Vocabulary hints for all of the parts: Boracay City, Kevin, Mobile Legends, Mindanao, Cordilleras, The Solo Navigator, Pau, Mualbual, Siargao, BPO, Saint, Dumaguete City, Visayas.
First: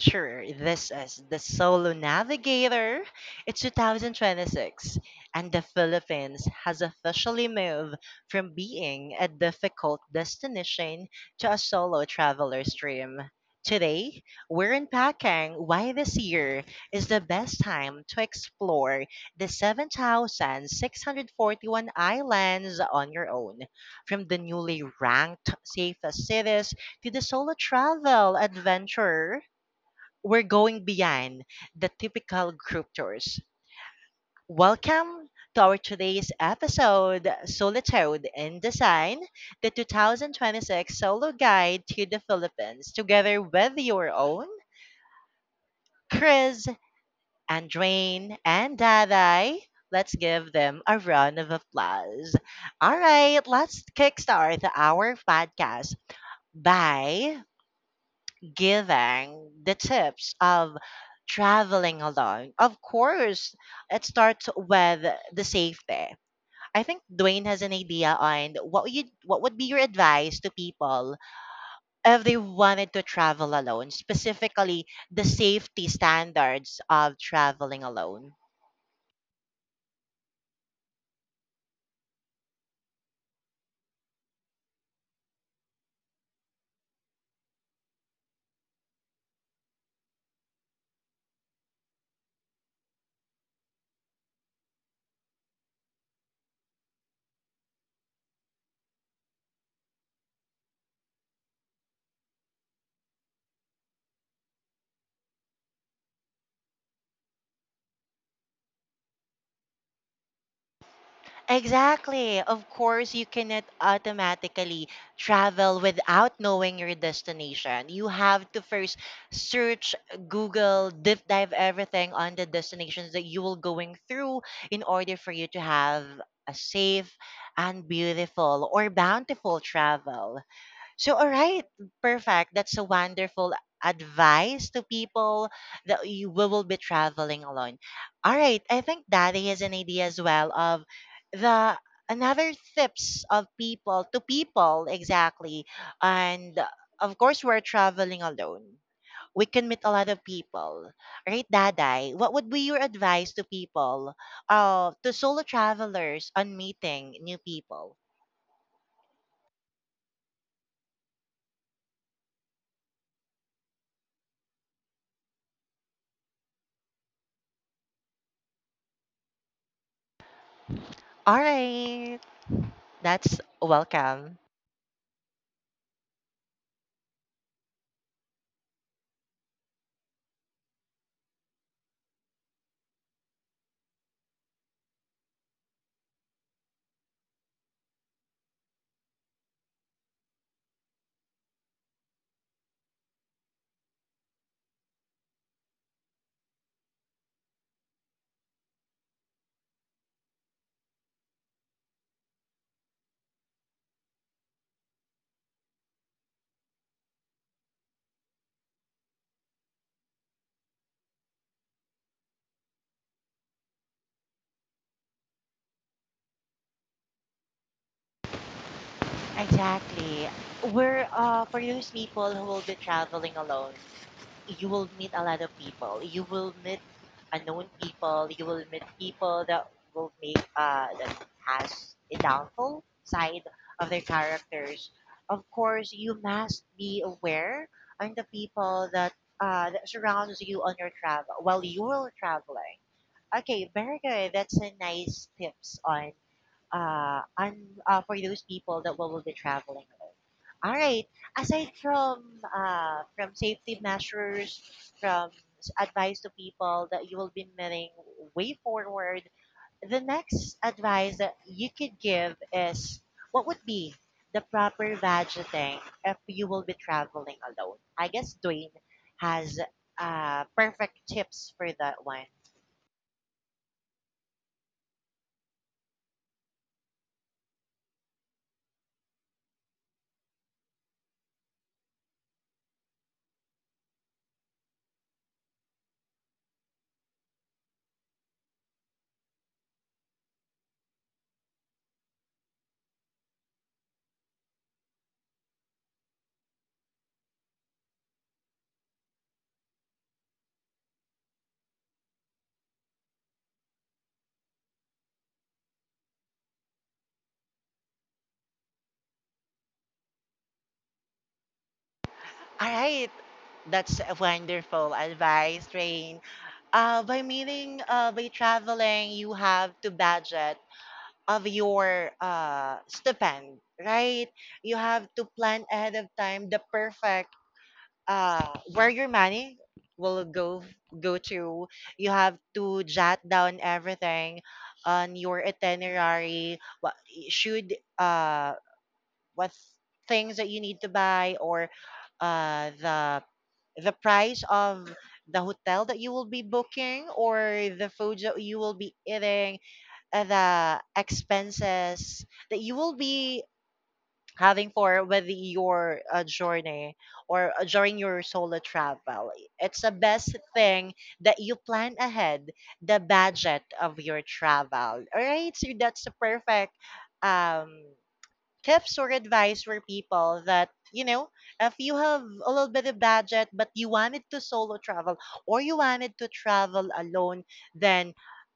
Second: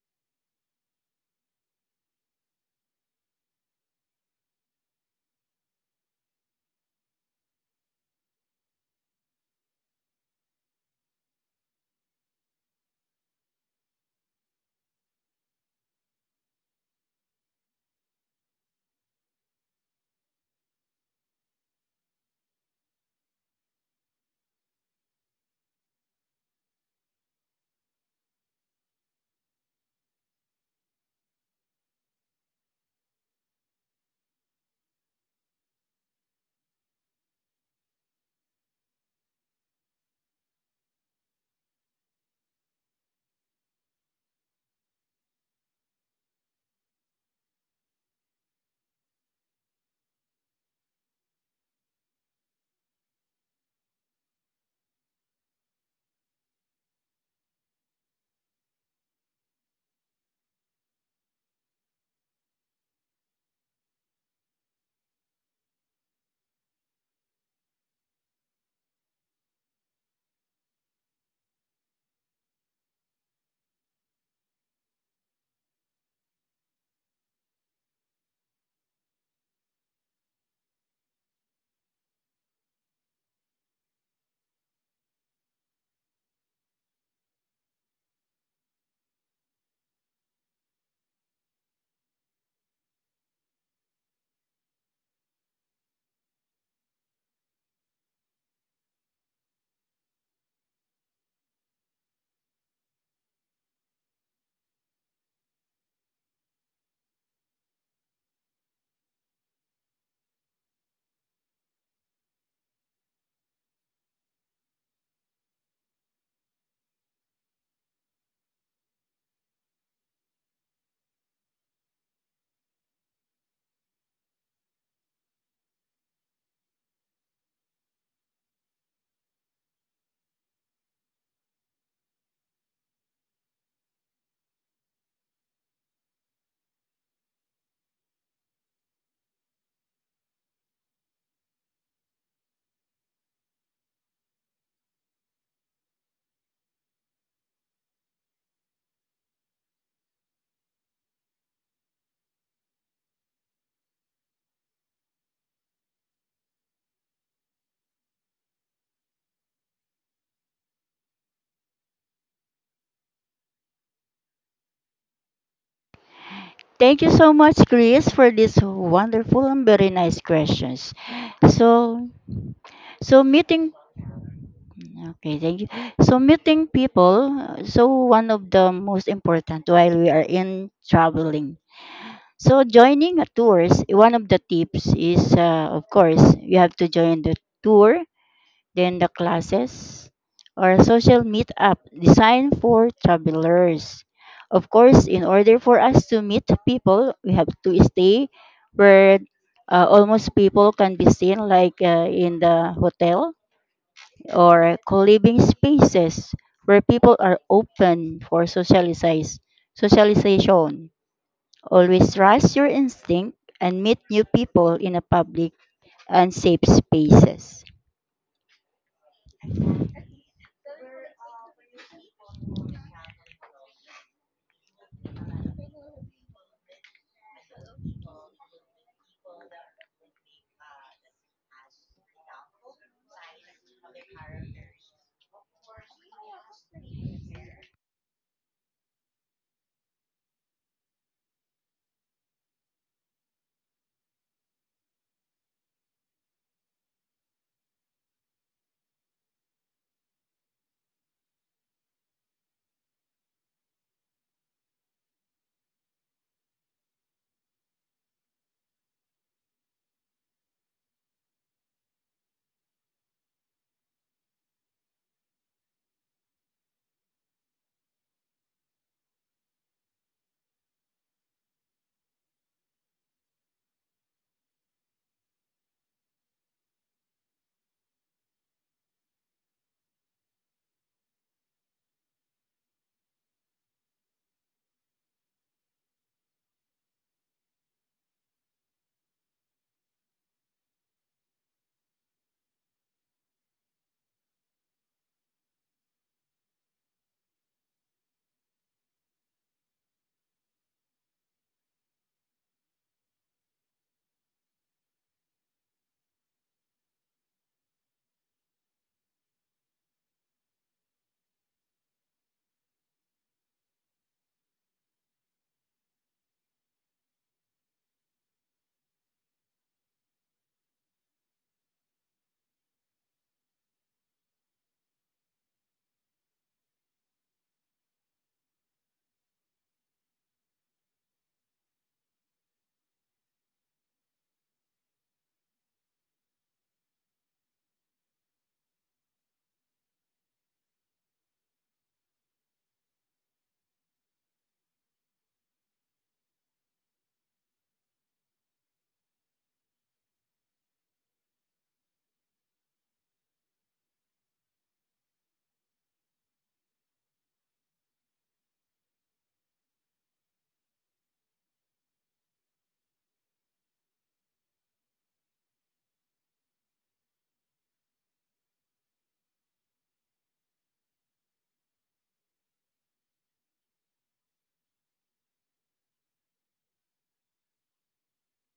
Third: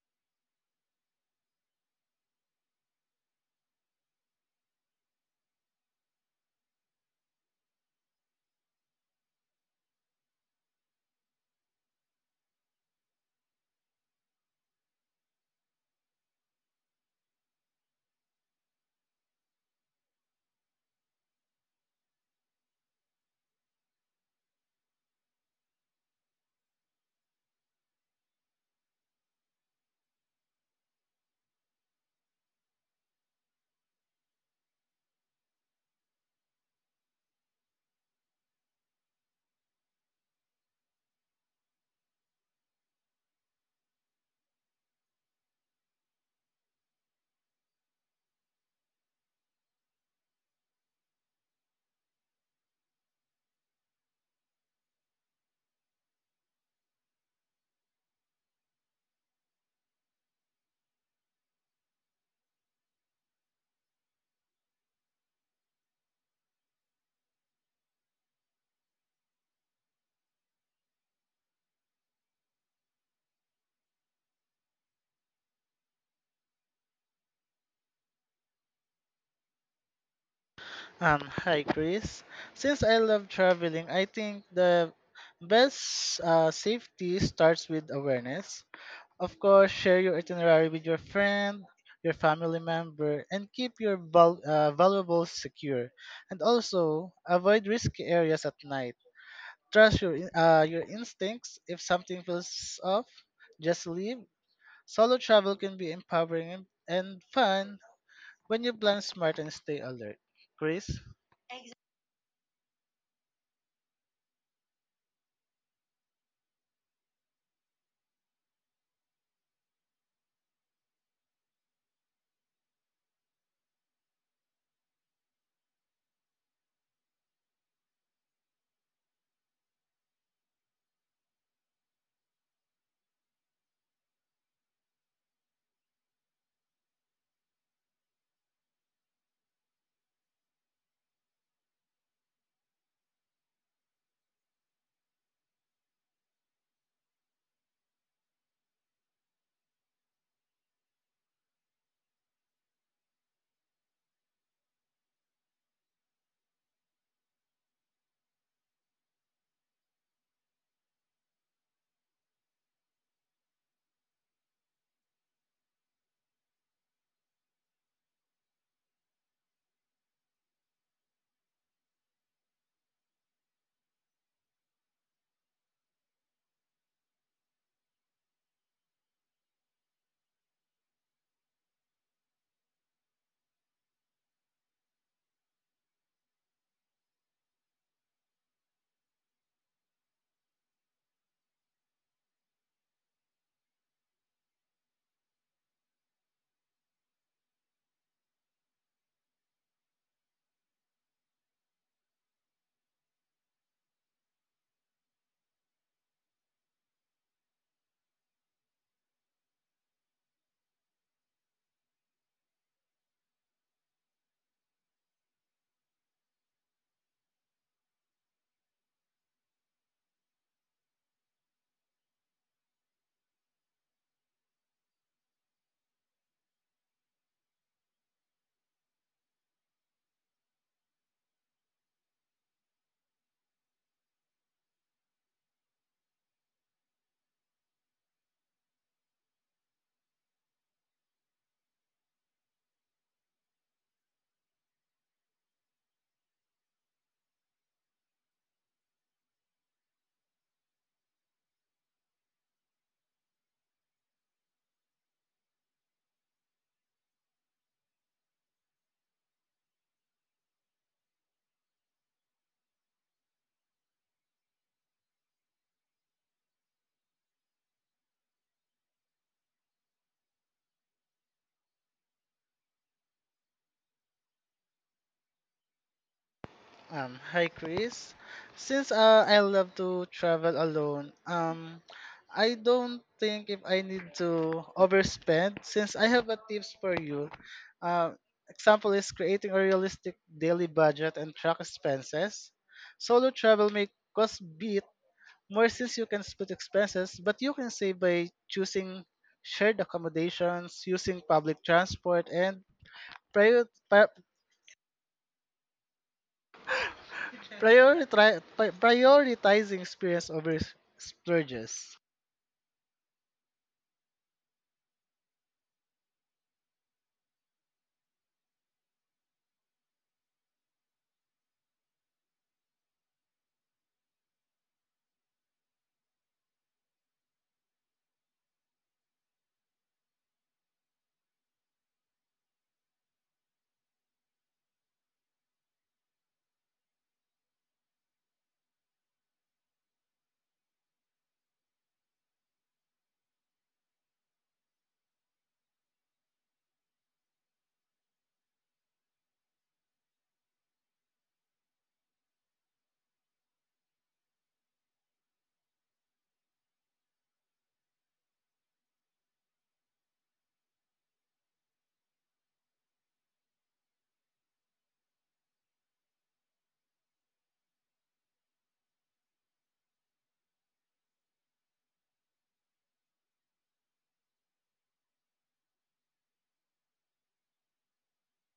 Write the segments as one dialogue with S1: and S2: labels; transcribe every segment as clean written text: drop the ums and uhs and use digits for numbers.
S1: adventurer. This is the Solo Navigator. It's 2026, and the Philippines has officially moved from being a difficult destination to a solo traveler's dream. Today, we're unpacking why this year is the best time to explore the 7,641 islands on your own, from the newly ranked safest cities to the solo travel adventure. We're going beyond the typical group tours. Welcome to our today's episode, Solitude in Design, the 2026 solo guide to the Philippines, together with your own Chris, Andrain, and Daday. Let's give them a round of applause. All right, let's kickstart our podcast by giving the tips of traveling alone. Of course, it starts with the safety. I think Dwayne has an idea on what would be your advice to people if they wanted to travel alone, specifically the safety standards of traveling alone.
S2: Hi Chris. Since I love traveling, I think the best safety starts with awareness. Of course, share your itinerary with your friend, your family member, and keep your valuables secure. And also, avoid risky areas at night. Trust your your instincts. If something feels off, just leave. Solo travel can be empowering and fun when you plan smart and stay alert. Chris.
S1: Exactly. Of course, you cannot automatically travel without knowing your destination. You have to first search, Google, deep dive everything on the destinations that you will going through in order for you to have a safe and beautiful or bountiful travel. So, all right, perfect. That's a wonderful advice to people that you we will be traveling alone. All right, I think Daddy has an idea as well of the another tips of people to people exactly, and of course we're traveling alone. We can meet a lot of people, right, Daday? What would be your advice to people, to solo travelers on meeting new people?
S3: Thank you so much, Chris, for these wonderful and very nice questions.
S1: All
S3: So,
S1: right,
S3: so
S1: that's
S3: meeting,
S1: welcome.
S3: okay, thank you. So meeting people, so one of the most important while we are in traveling. So joining a tours, one of the tips is, of course, you have to join the tour then the classes or a social meetup designed for travelers. Of course, in order for us to meet people, we have to stay where almost people can be seen, like in the hotel or co-living spaces where people are open for socialization. Always trust your instinct and meet new people in a public and safe spaces.
S1: Exactly. We're For those people who will be traveling alone, you will meet a lot of people. You will meet unknown people. You will meet people that will make that has a downfall side of their characters. Of course, you must be aware on the people that that surrounds you on your travel while you are traveling. Okay, very good. That's a nice tips on uh, un, for those people that will be traveling with. All right. Aside from safety measures, from advice to people that you will be meeting way forward, the next advice that you could give is what would be the proper budgeting if you will be traveling alone? I guess Dwayne has perfect tips for that one.
S2: Hi Chris. Since I love to travel alone, I don't think if I need to overspend since I have a tips for you. Uh, Example is creating a realistic daily budget and track expenses. Solo travel may cost bit more since you can split expenses, but you can save by choosing shared accommodations, using public transport, and prior- pri- Prioritize prioritizing experience over splurges.
S1: All right, that's a wonderful advice, Rain. By meaning, by traveling, you have to budget of your stipend, right? You have to plan ahead of time the perfect where your money will go to. You have to jot down everything on your itinerary. Should uh, what things that you need to buy or the price of the hotel that you will be booking or the foods that you will be eating, the expenses that you will be having for with your journey or during your solo travel. It's the best thing that you plan ahead the budget of your travel. All right, so that's a perfect um tips or advice for people that you know if you have a little bit of budget but you wanted to solo travel or you wanted to travel alone, then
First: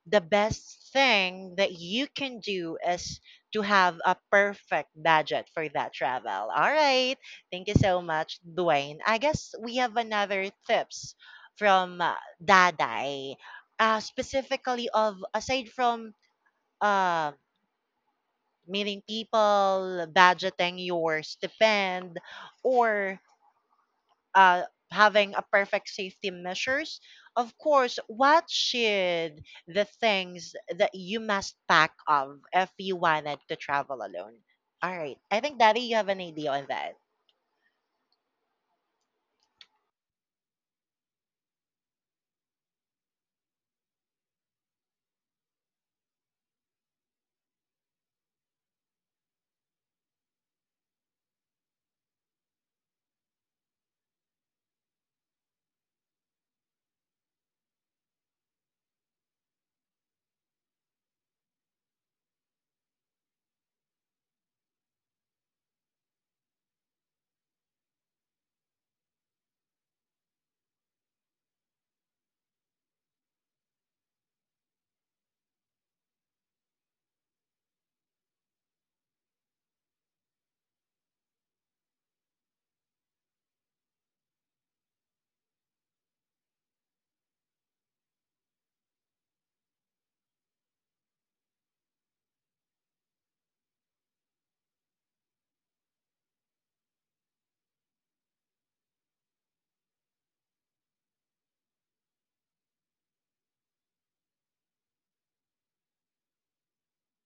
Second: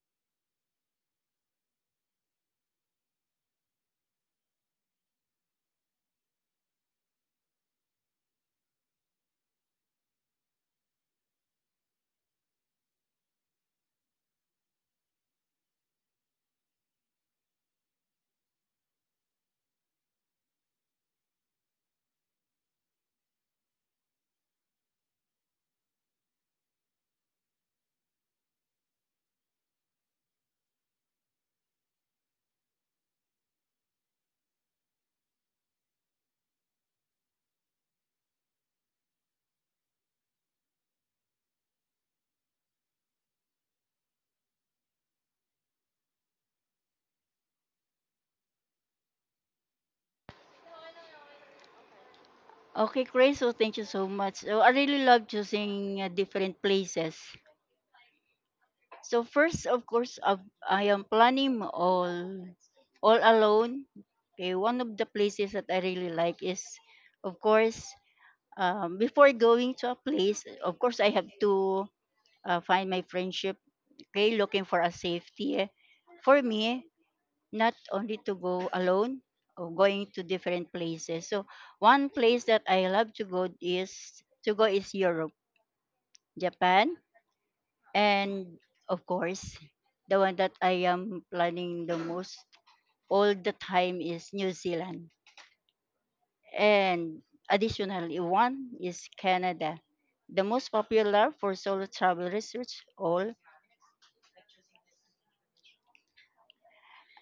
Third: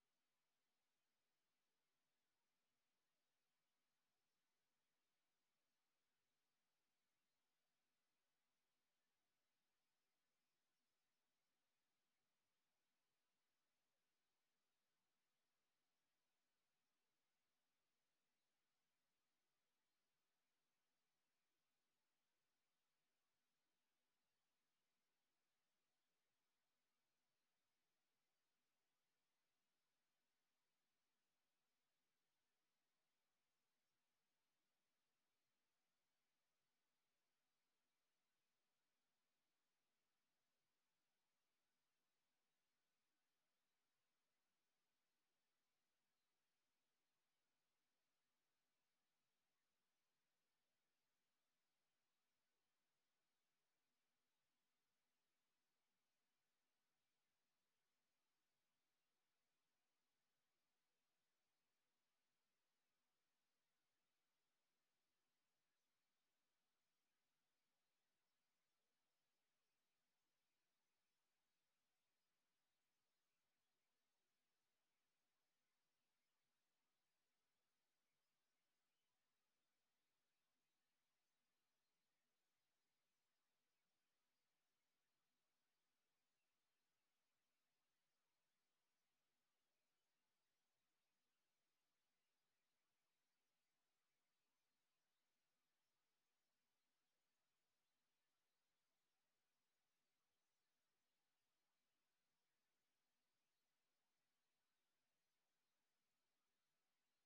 S1: the best thing that you can do is to have a perfect budget for that travel. All right, thank you so much, Dwayne. I guess we have another tips from Daday, specifically of aside from um meeting people, budgeting your stipend, or uh, having a perfect safety measures. Of course, what should the things that you must pack of if you wanted to travel alone? All right. I think Daddy, you have an idea on that.
S3: Okay, Chris. So thank you so much. So I really love choosing different places. So first, of course, I am planning all alone. Okay, one of the places that I really like is, of course, before going to a place, of course, I have to find my friendship. Okay, looking for a safety for me, not only to go alone or going to different places. So one place that I love to go is Europe, Japan, and of course, the one that I am planning the most all the time is New Zealand. And additionally, one is Canada, the most popular for solo travel research all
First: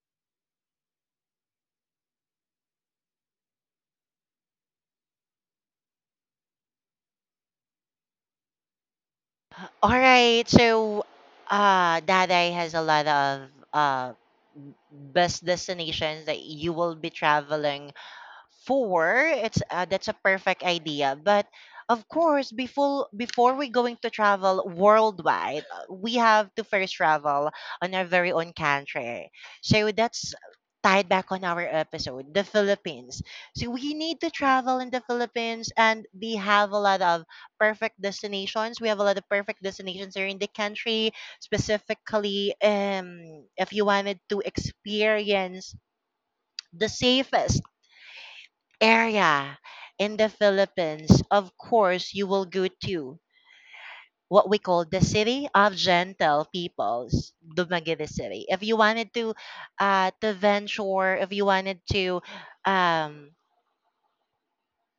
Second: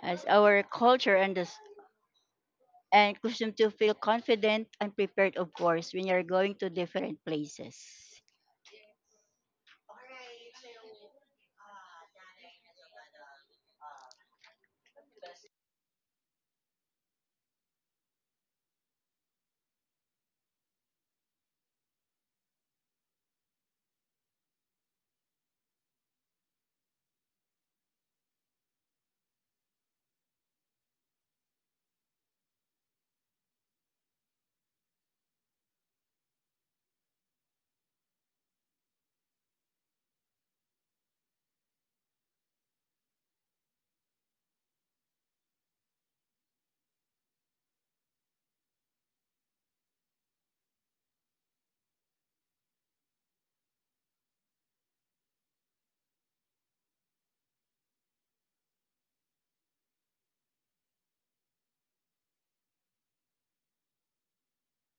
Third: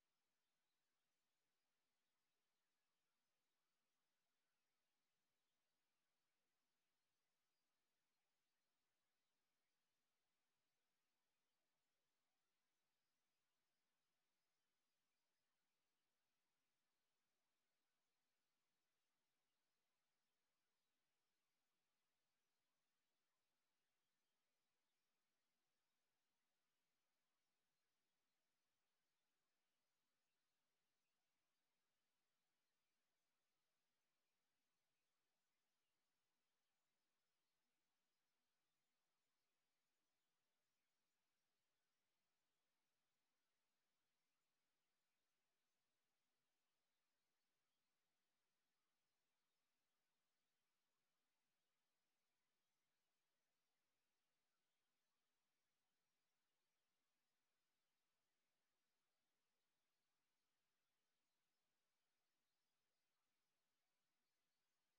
S3: as our culture and custom to feel confident and prepared of course when you're going to different places.
S1: All right. So, Daddy has a lot of uh best destinations that you will be traveling four. It's That's a perfect idea, but of course, before we going to travel worldwide, we have to first travel on our very own country. So that's tied back on our episode, the Philippines. So we need to travel in the Philippines, and we have a lot of perfect destinations. We have a lot of perfect destinations here in the country, specifically, if you wanted to experience the safest area in the Philippines, of course, you will go to what we call the city of gentle peoples, Dumaguete City. If you wanted to venture, if you wanted um,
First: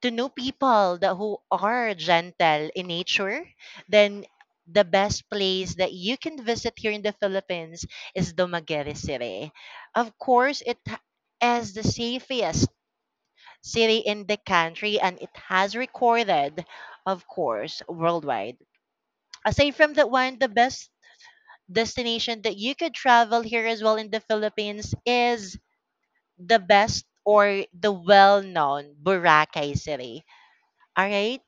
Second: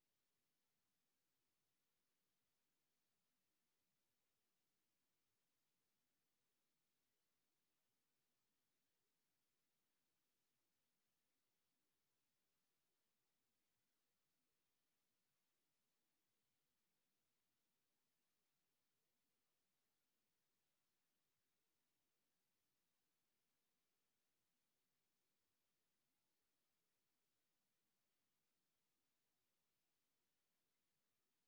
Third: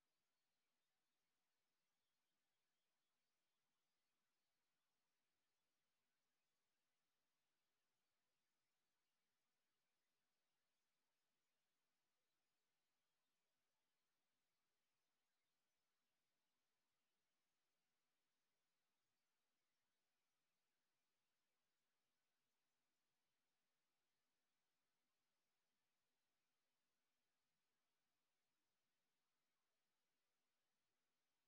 S1: to know people that who are gentle in nature, then the best place that you can visit here in the Philippines is Dumaguete City. Of course, is the safest city in the country, and it has recorded, of course, worldwide. Aside from that one, the best destination that you could travel here as well in the Philippines is the best or the well known Boracay City. All right?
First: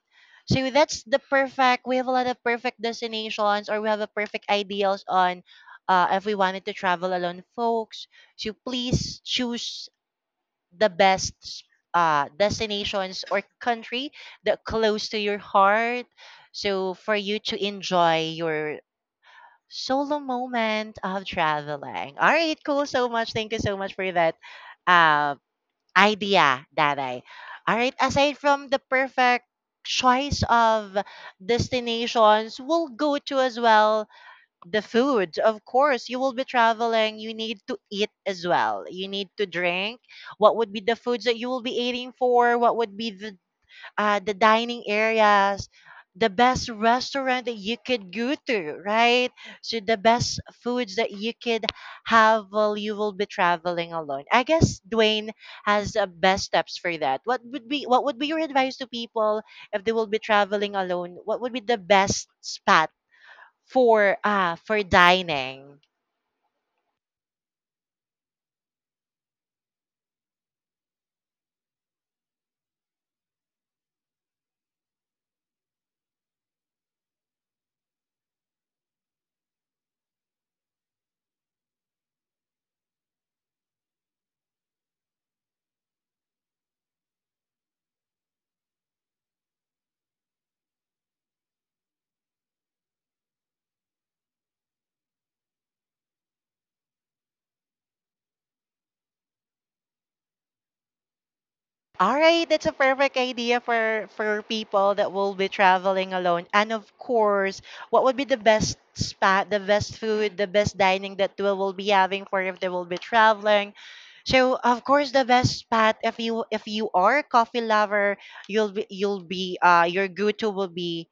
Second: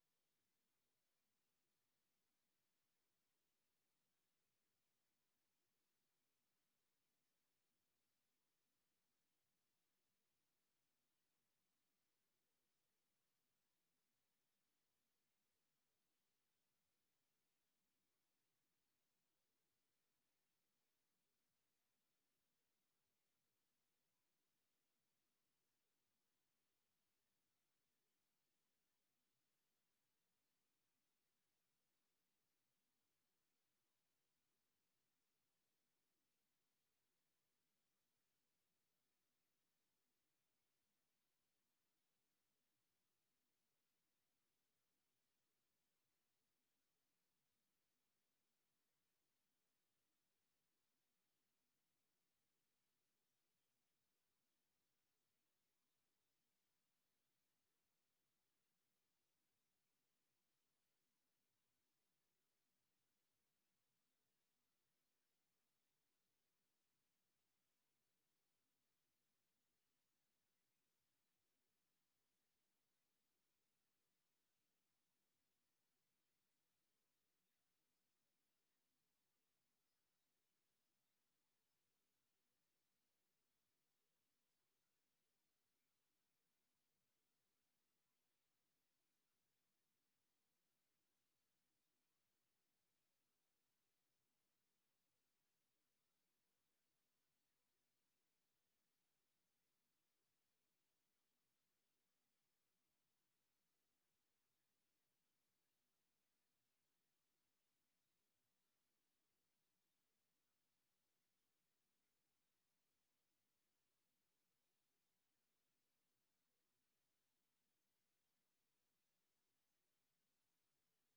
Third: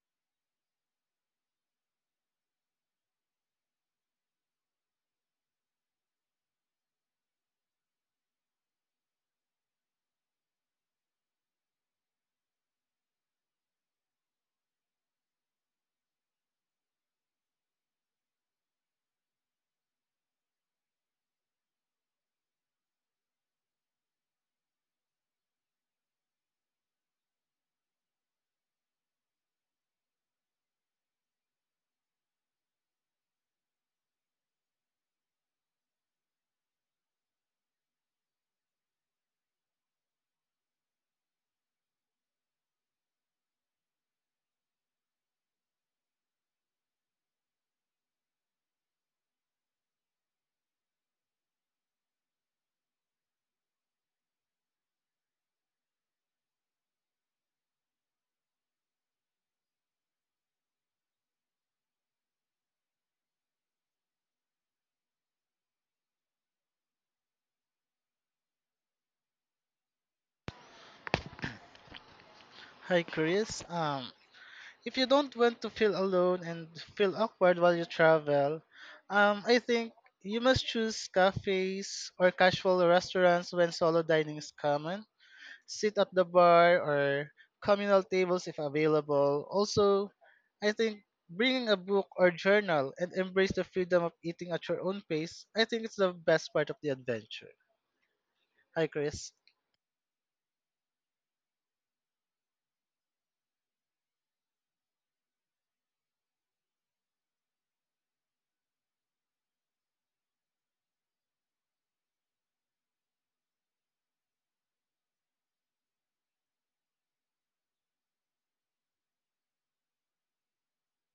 S1: So that's the perfect, we have a lot of perfect destinations or we have a perfect ideals on, if we wanted to travel alone, folks. So please choose the best destinations or country that close to your heart, so for you to enjoy your solo moment of traveling. All right, cool, so much, thank you so much for that uh, idea, Daday. All right, aside from the perfect choice of destinations, we'll go to as well the food. Of course, you will be traveling, you need to eat as well, you need to drink. What would be the foods that you will be eating for, what would be the dining areas, the best restaurant that you could go to, right? So the best foods that you could have while you will be traveling alone, I guess Dwayne has best steps for that. What would be your advice to people if they will be traveling alone? What would be the best spot for dining.
S2: Hi, Chris. If you don't want to feel alone and feel awkward while you travel, I think you must choose cafes or casual restaurants when solo dining is common. Sit at the bar or communal tables if available. Also, I think bringing a book or journal and embrace the freedom of eating at your own pace. I think it's the best part of the adventure. Hi, Chris.
S1: All right, that's a perfect idea for people that will be traveling alone. And of course, what would be the best spot, the best food, the best dining that we will be having for if they will be traveling? So of course the best spot, if you are a coffee lover, you'll be your go-to will be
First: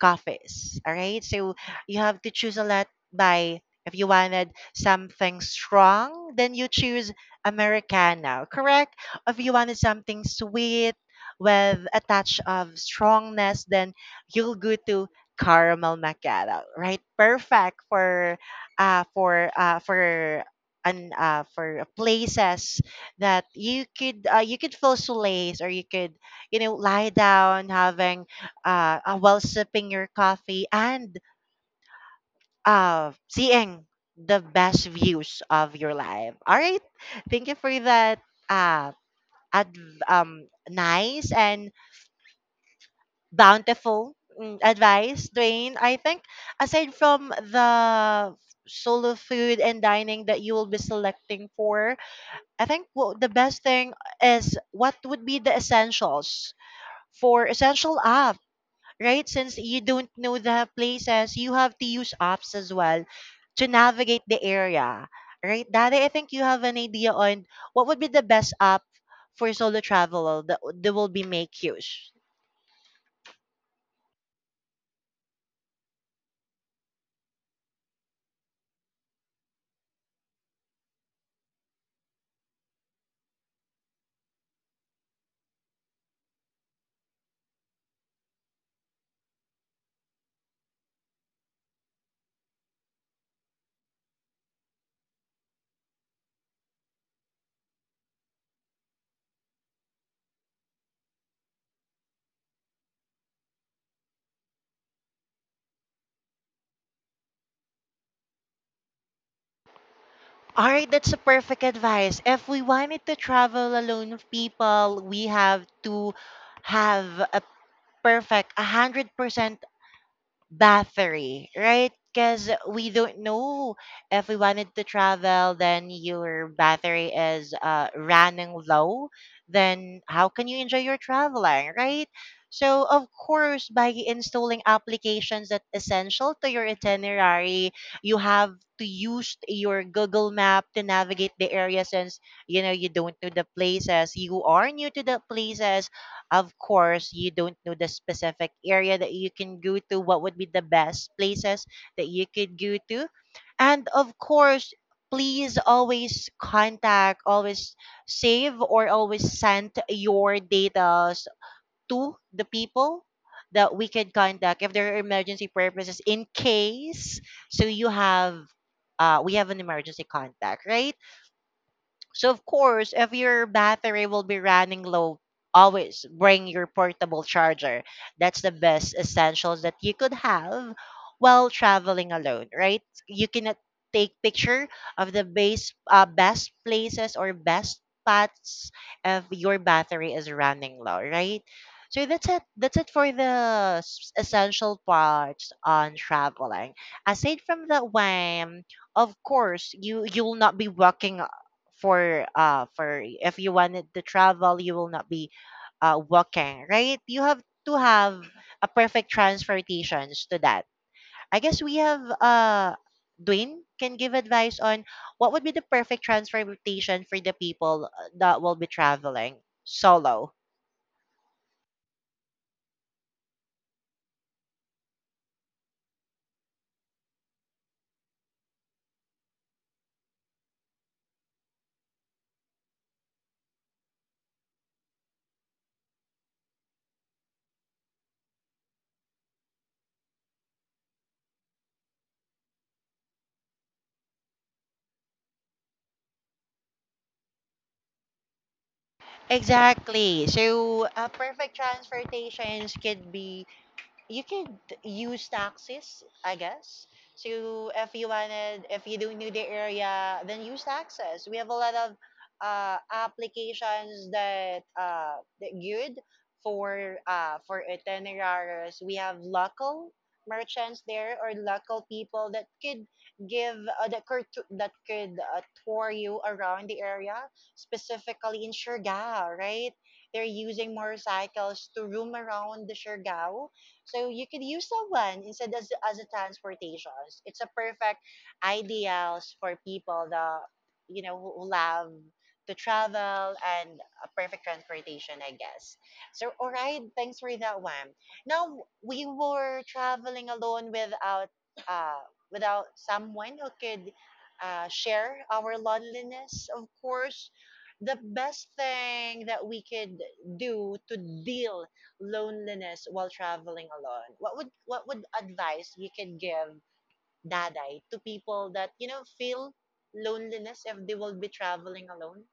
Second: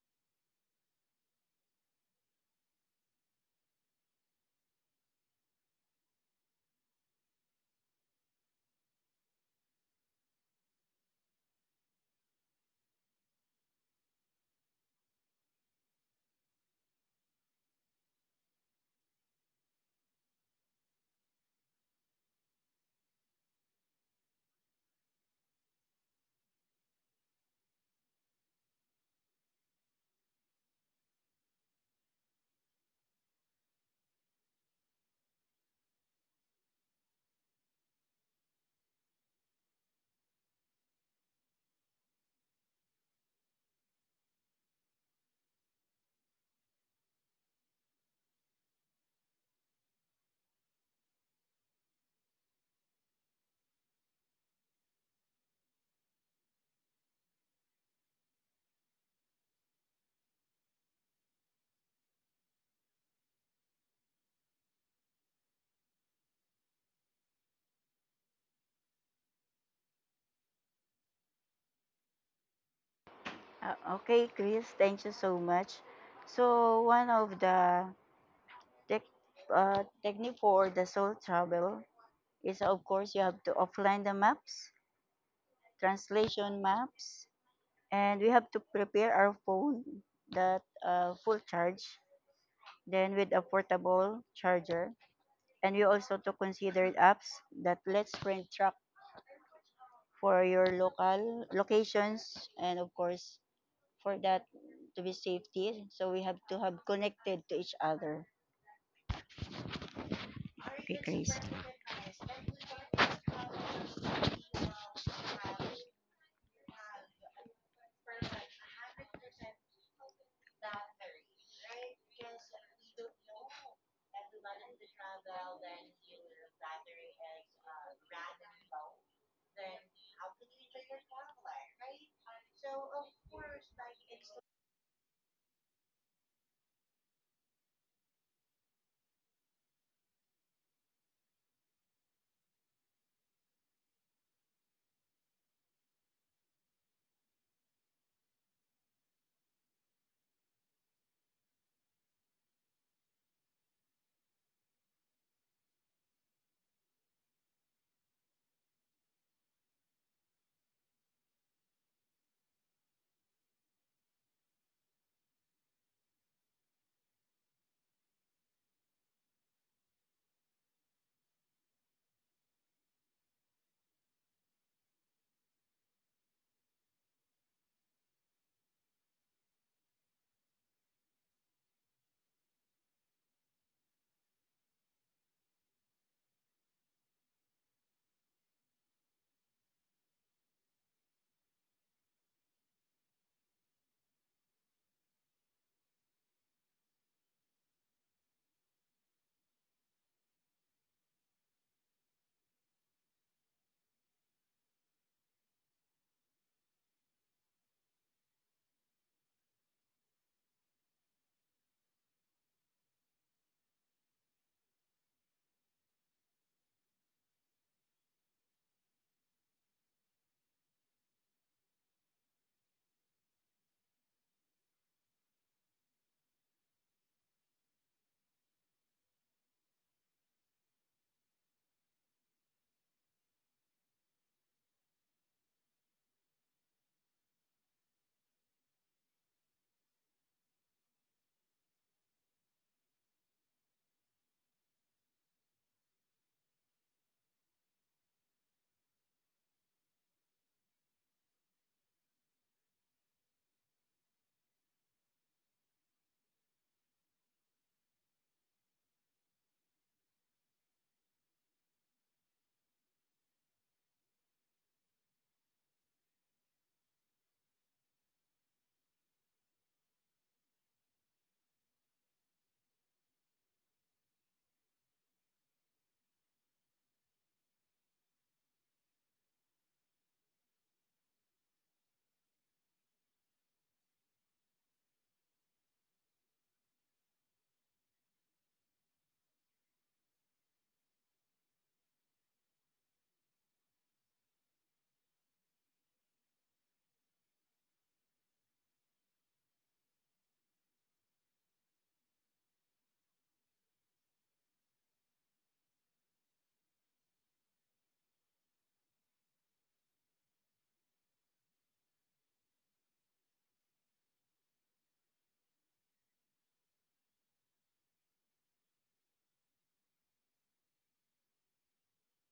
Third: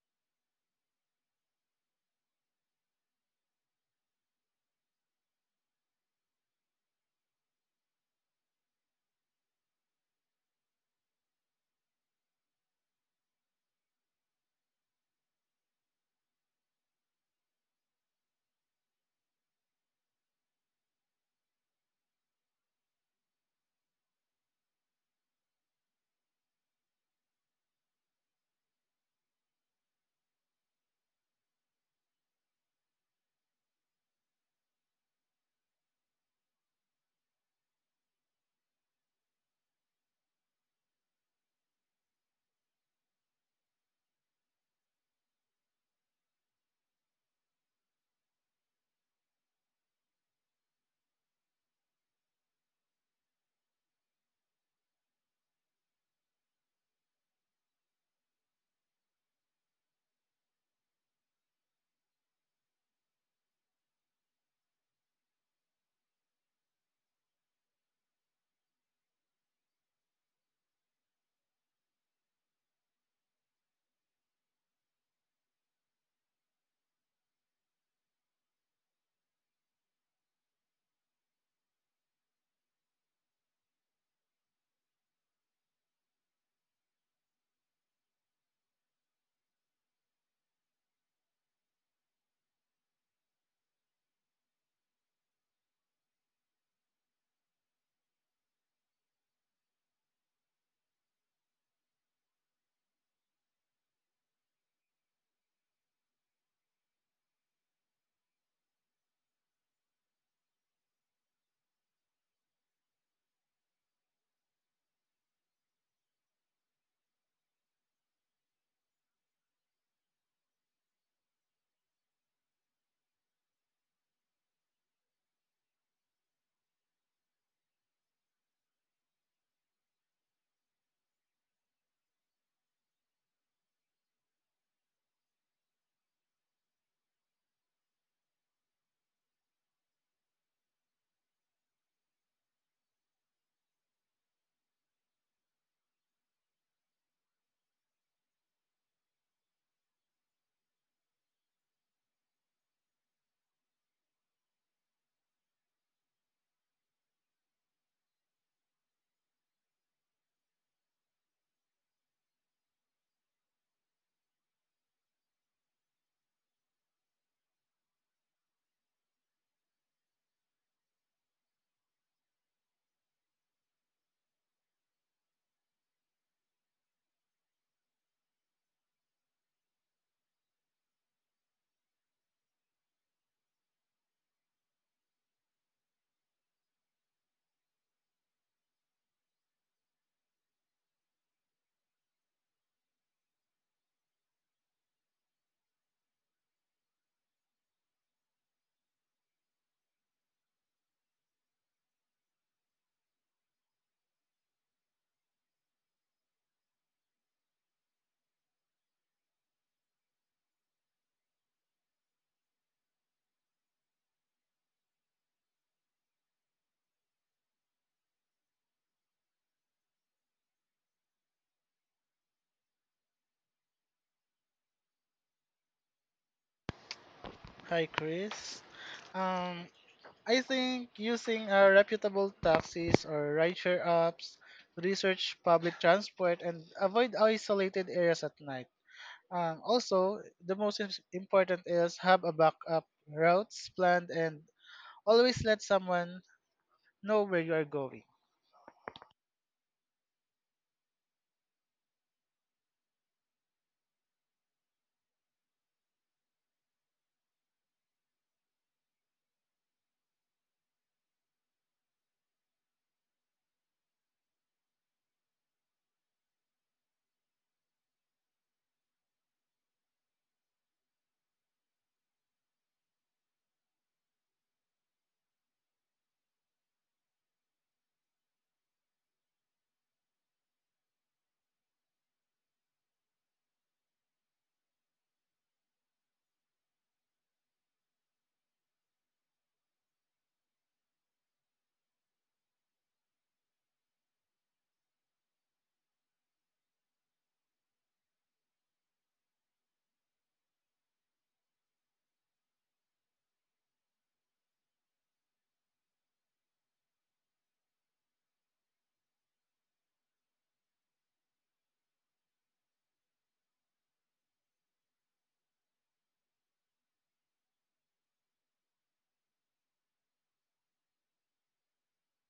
S1: coffees. All right. So you have to choose a lot by if you wanted something strong, then you choose Americano, correct? If you wanted something sweet with a touch of strongness, then you'll go to caramel macchiato, right? Perfect for and for places that you could feel solace, or you could, you know, lie down having while sipping your coffee and seeing the best views of your life. All right, thank you for that uh nice and bountiful, advice, Dwayne. I think aside from the solo food and dining that you will be selecting for, I think well, the best thing is what would be the essentials for essential app, right? Since you don't know the places, you have to use apps as well to navigate the area, right? Daddy, I think you have an idea on what would be the best app for solo travel that will be make use.
S3: Okay, Chris, thank you so much. So one of the tech technique for the soul travel is of course you have to offline the maps, translation maps, and we have to prepare our phone that full charge, then with a portable charger, and we also to consider apps that lets print track for your local locations, and of course for that to be safety, so we have to have connected to each other.
S1: All right, that's a perfect advice. If we wanted to travel alone, with people, we have to have a perfect 100% battery, right? Because we don't know if we wanted to travel, then your battery is running low, then how can you enjoy your traveling, right? So, of course, by installing applications that essential to your itinerary, you have to use your Google Map to navigate the area since, you know, you don't know the places. You are new to the places. Of course, you don't know the specific area that you can go to, what would be the best places that you could go to. And of course, please always contact, always save, or always send your data to the people that we can contact if there are emergency purposes in case. So you have, we have an emergency contact, right? So of course, if your battery will be running low, always bring your portable charger. That's the best essentials that you could have while traveling alone, right? You cannot take picture of the base best places or best spots if your battery is running low, right? So that's it. That's it for the essential parts on traveling. Aside from that one, of course, you will not be walking for if you wanted to travel, you will not be walking, right? You have to have a perfect transportations to that. I guess we have Dwayne can give advice on what would be the perfect transportation for the people that will be traveling solo.
S2: Hi, Chris. Um, I think using reputable taxis or rideshare apps, research public transport, and avoid isolated areas at night. Also, the most important is have a backup routes planned and always let someone know where you are going.
S1: Exactly. So, perfect transportations could be you could use taxis, I guess. So if you wanted, if you don't know the area, then use taxis. We have a lot of applications that good for for itineraries. We have local merchants there or local people that could give that could that could tour you around the area, specifically in Siargao, right? They're using motorcycles to roam around the Siargao, so you could use that one instead as, a transportation. It's a perfect ideals for people that, who love to travel, and a perfect transportation, I guess. So, all right, thanks for that one. Now, we were traveling alone without, uh, without someone who could share our loneliness. Of course, the best thing that we could do to deal loneliness while traveling alone, what would advice you can give, Daday, to people that, feel loneliness if they will be traveling alone?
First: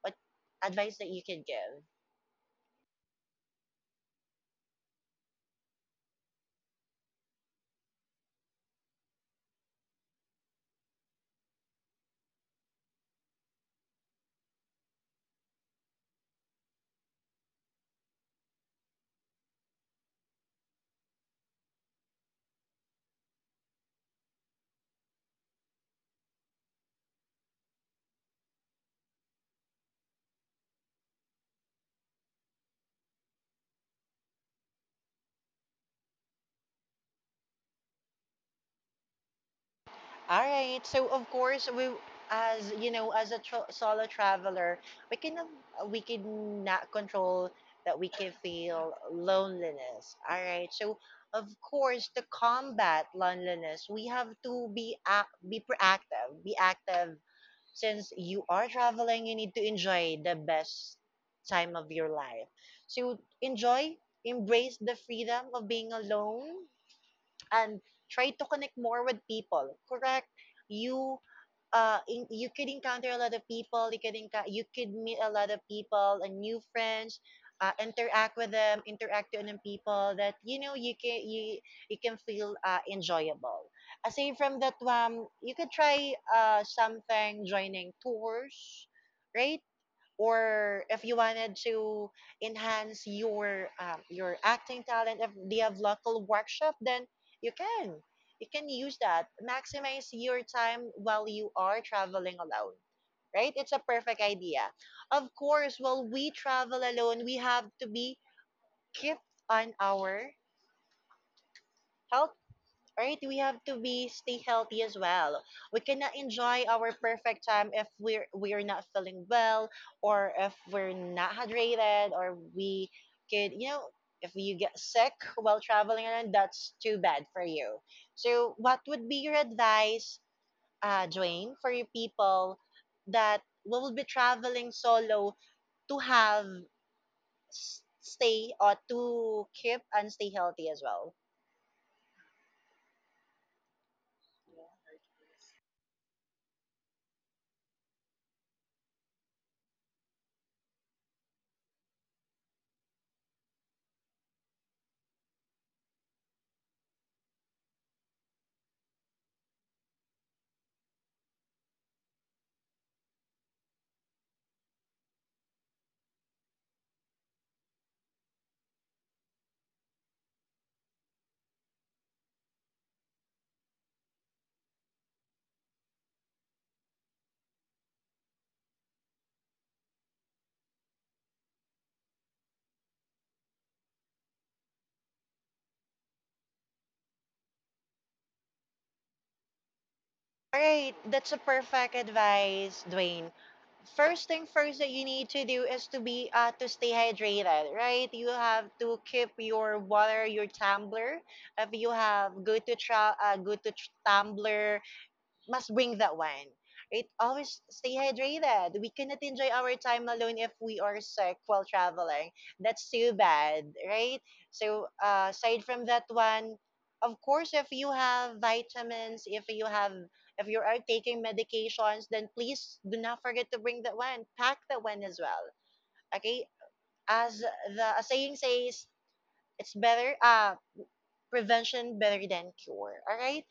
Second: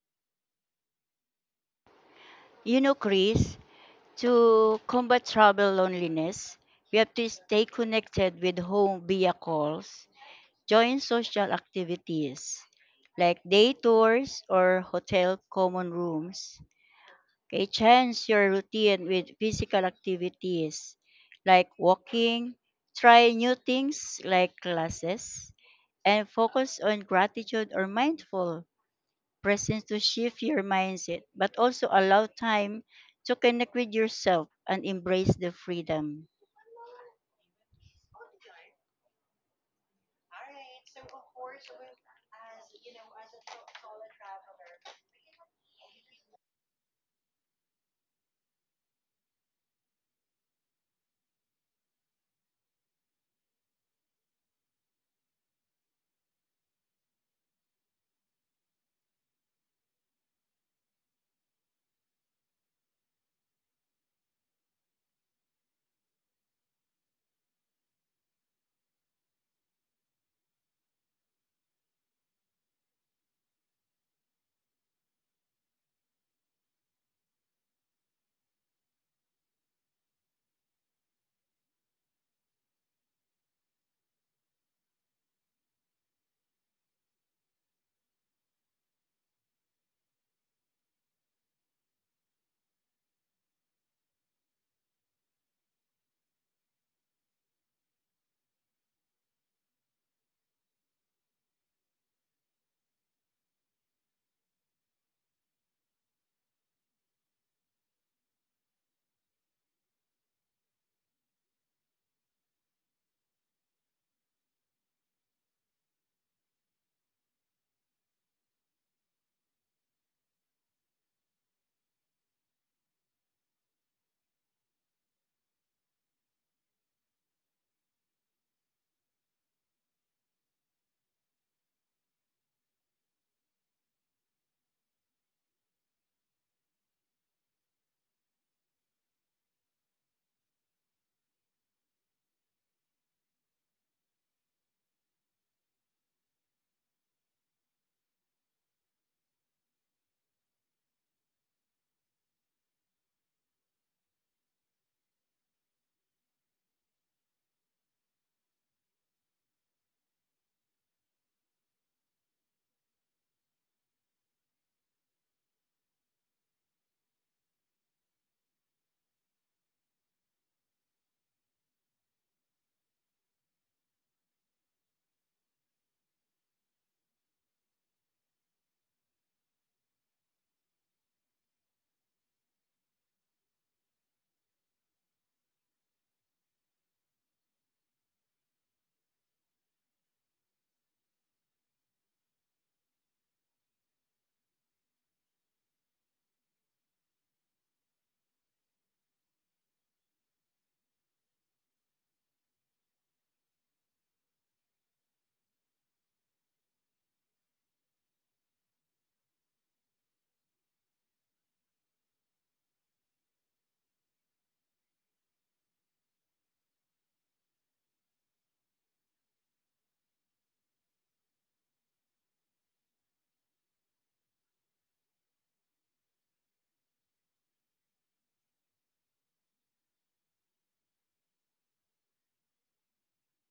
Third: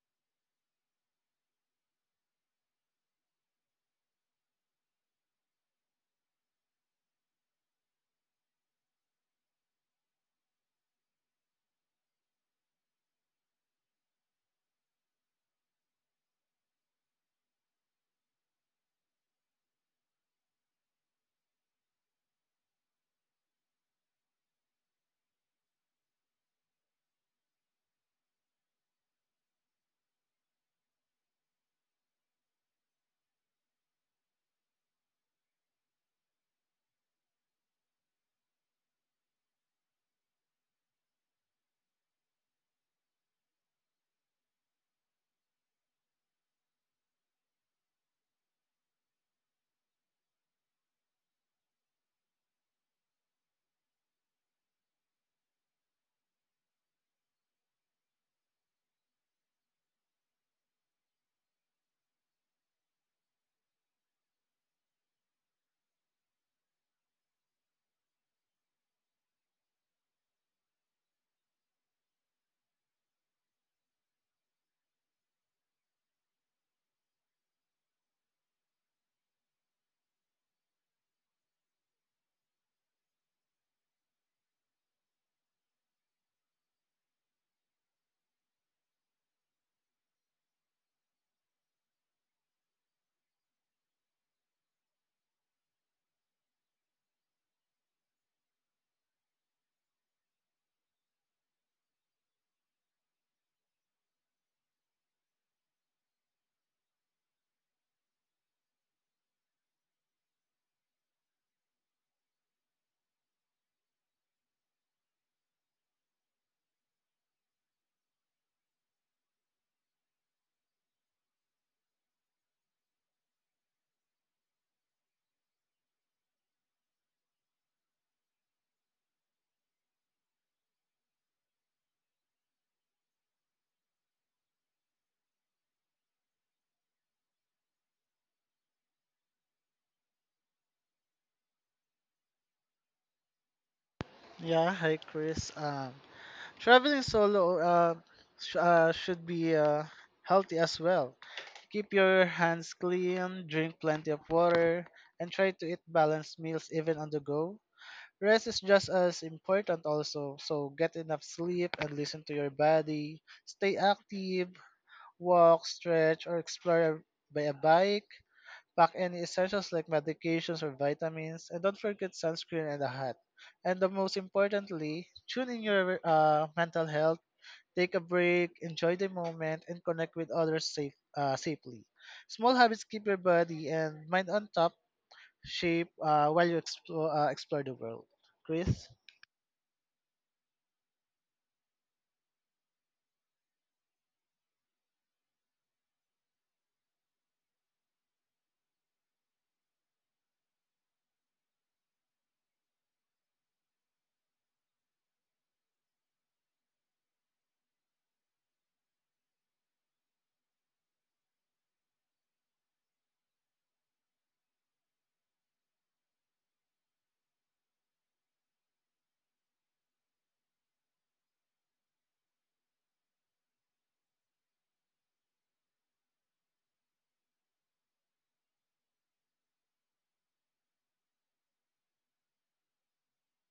S1: What advice that you can give?
S3: You know, Chris, to combat travel loneliness, we have to stay connected with home via calls, join social activities like day tours or hotel common rooms. Okay, change your routine with physical activities like walking, try new things like classes, and focus on gratitude or mindful presence to shift your mindset, but also allow time to connect with yourself and embrace the freedom.
S1: All right, so of course we, as you know, as a solo traveler, we cannot we cannot control that we can feel loneliness. All right, so of course, to combat loneliness, we have to be be proactive, be active. Since you are traveling, you need to enjoy the best time of your life. So enjoy, embrace the freedom of being alone, and try to connect more with people. Correct? You you could encounter a lot of people, you could encounter, you could meet a lot of people and new friends. Interact with them, people that, you can feel enjoyable. Aside from that one, you could try something, joining tours, right? Or if you wanted to enhance your acting talent, if they have local workshop, then you can, you can use that, maximize your time while you are traveling alone. Right, it's a perfect idea. Of course, while we travel alone, we have to be keep on our health, right? We have to be stay healthy as well. We cannot enjoy our perfect time if we are not feeling well, or if we're not hydrated, or we could, you know, if you get sick while traveling around, that's too bad for you. So what would be your advice, Dwayne, for your people that will be traveling solo to have stay, or to keep and stay healthy as well?
S2: Yeah, hi Chris. Traveling solo should be healthy as well. Keep your hands clean, drink plenty of water, and try to eat balanced meals even on the go. Rest is just as important also, so get enough sleep and listen to your body. Stay active, walk, stretch, or explore by a bike. Pack any essentials like medications or vitamins, and don't forget sunscreen and a hat. And the most importantly, tune in your mental health. Take a break, enjoy the moment, and connect with others safely. Small habits keep your body and mind on top shape while you explore the world. Chris?
S1: All right, that's a perfect advice, Dwayne. First thing first that you need to do is to be to stay hydrated, right? You have to keep your water, your tumbler. If you have good to good to tumbler, must bring that one. Right? Always stay hydrated. We cannot enjoy our time alone if we are sick while traveling. That's too bad, right? So, aside from that one, of course, if you have vitamins, if you are taking medications, then please do not forget to bring that one. Pack that one as well. Okay? As the a saying says, it's better, prevention better than cure. All right?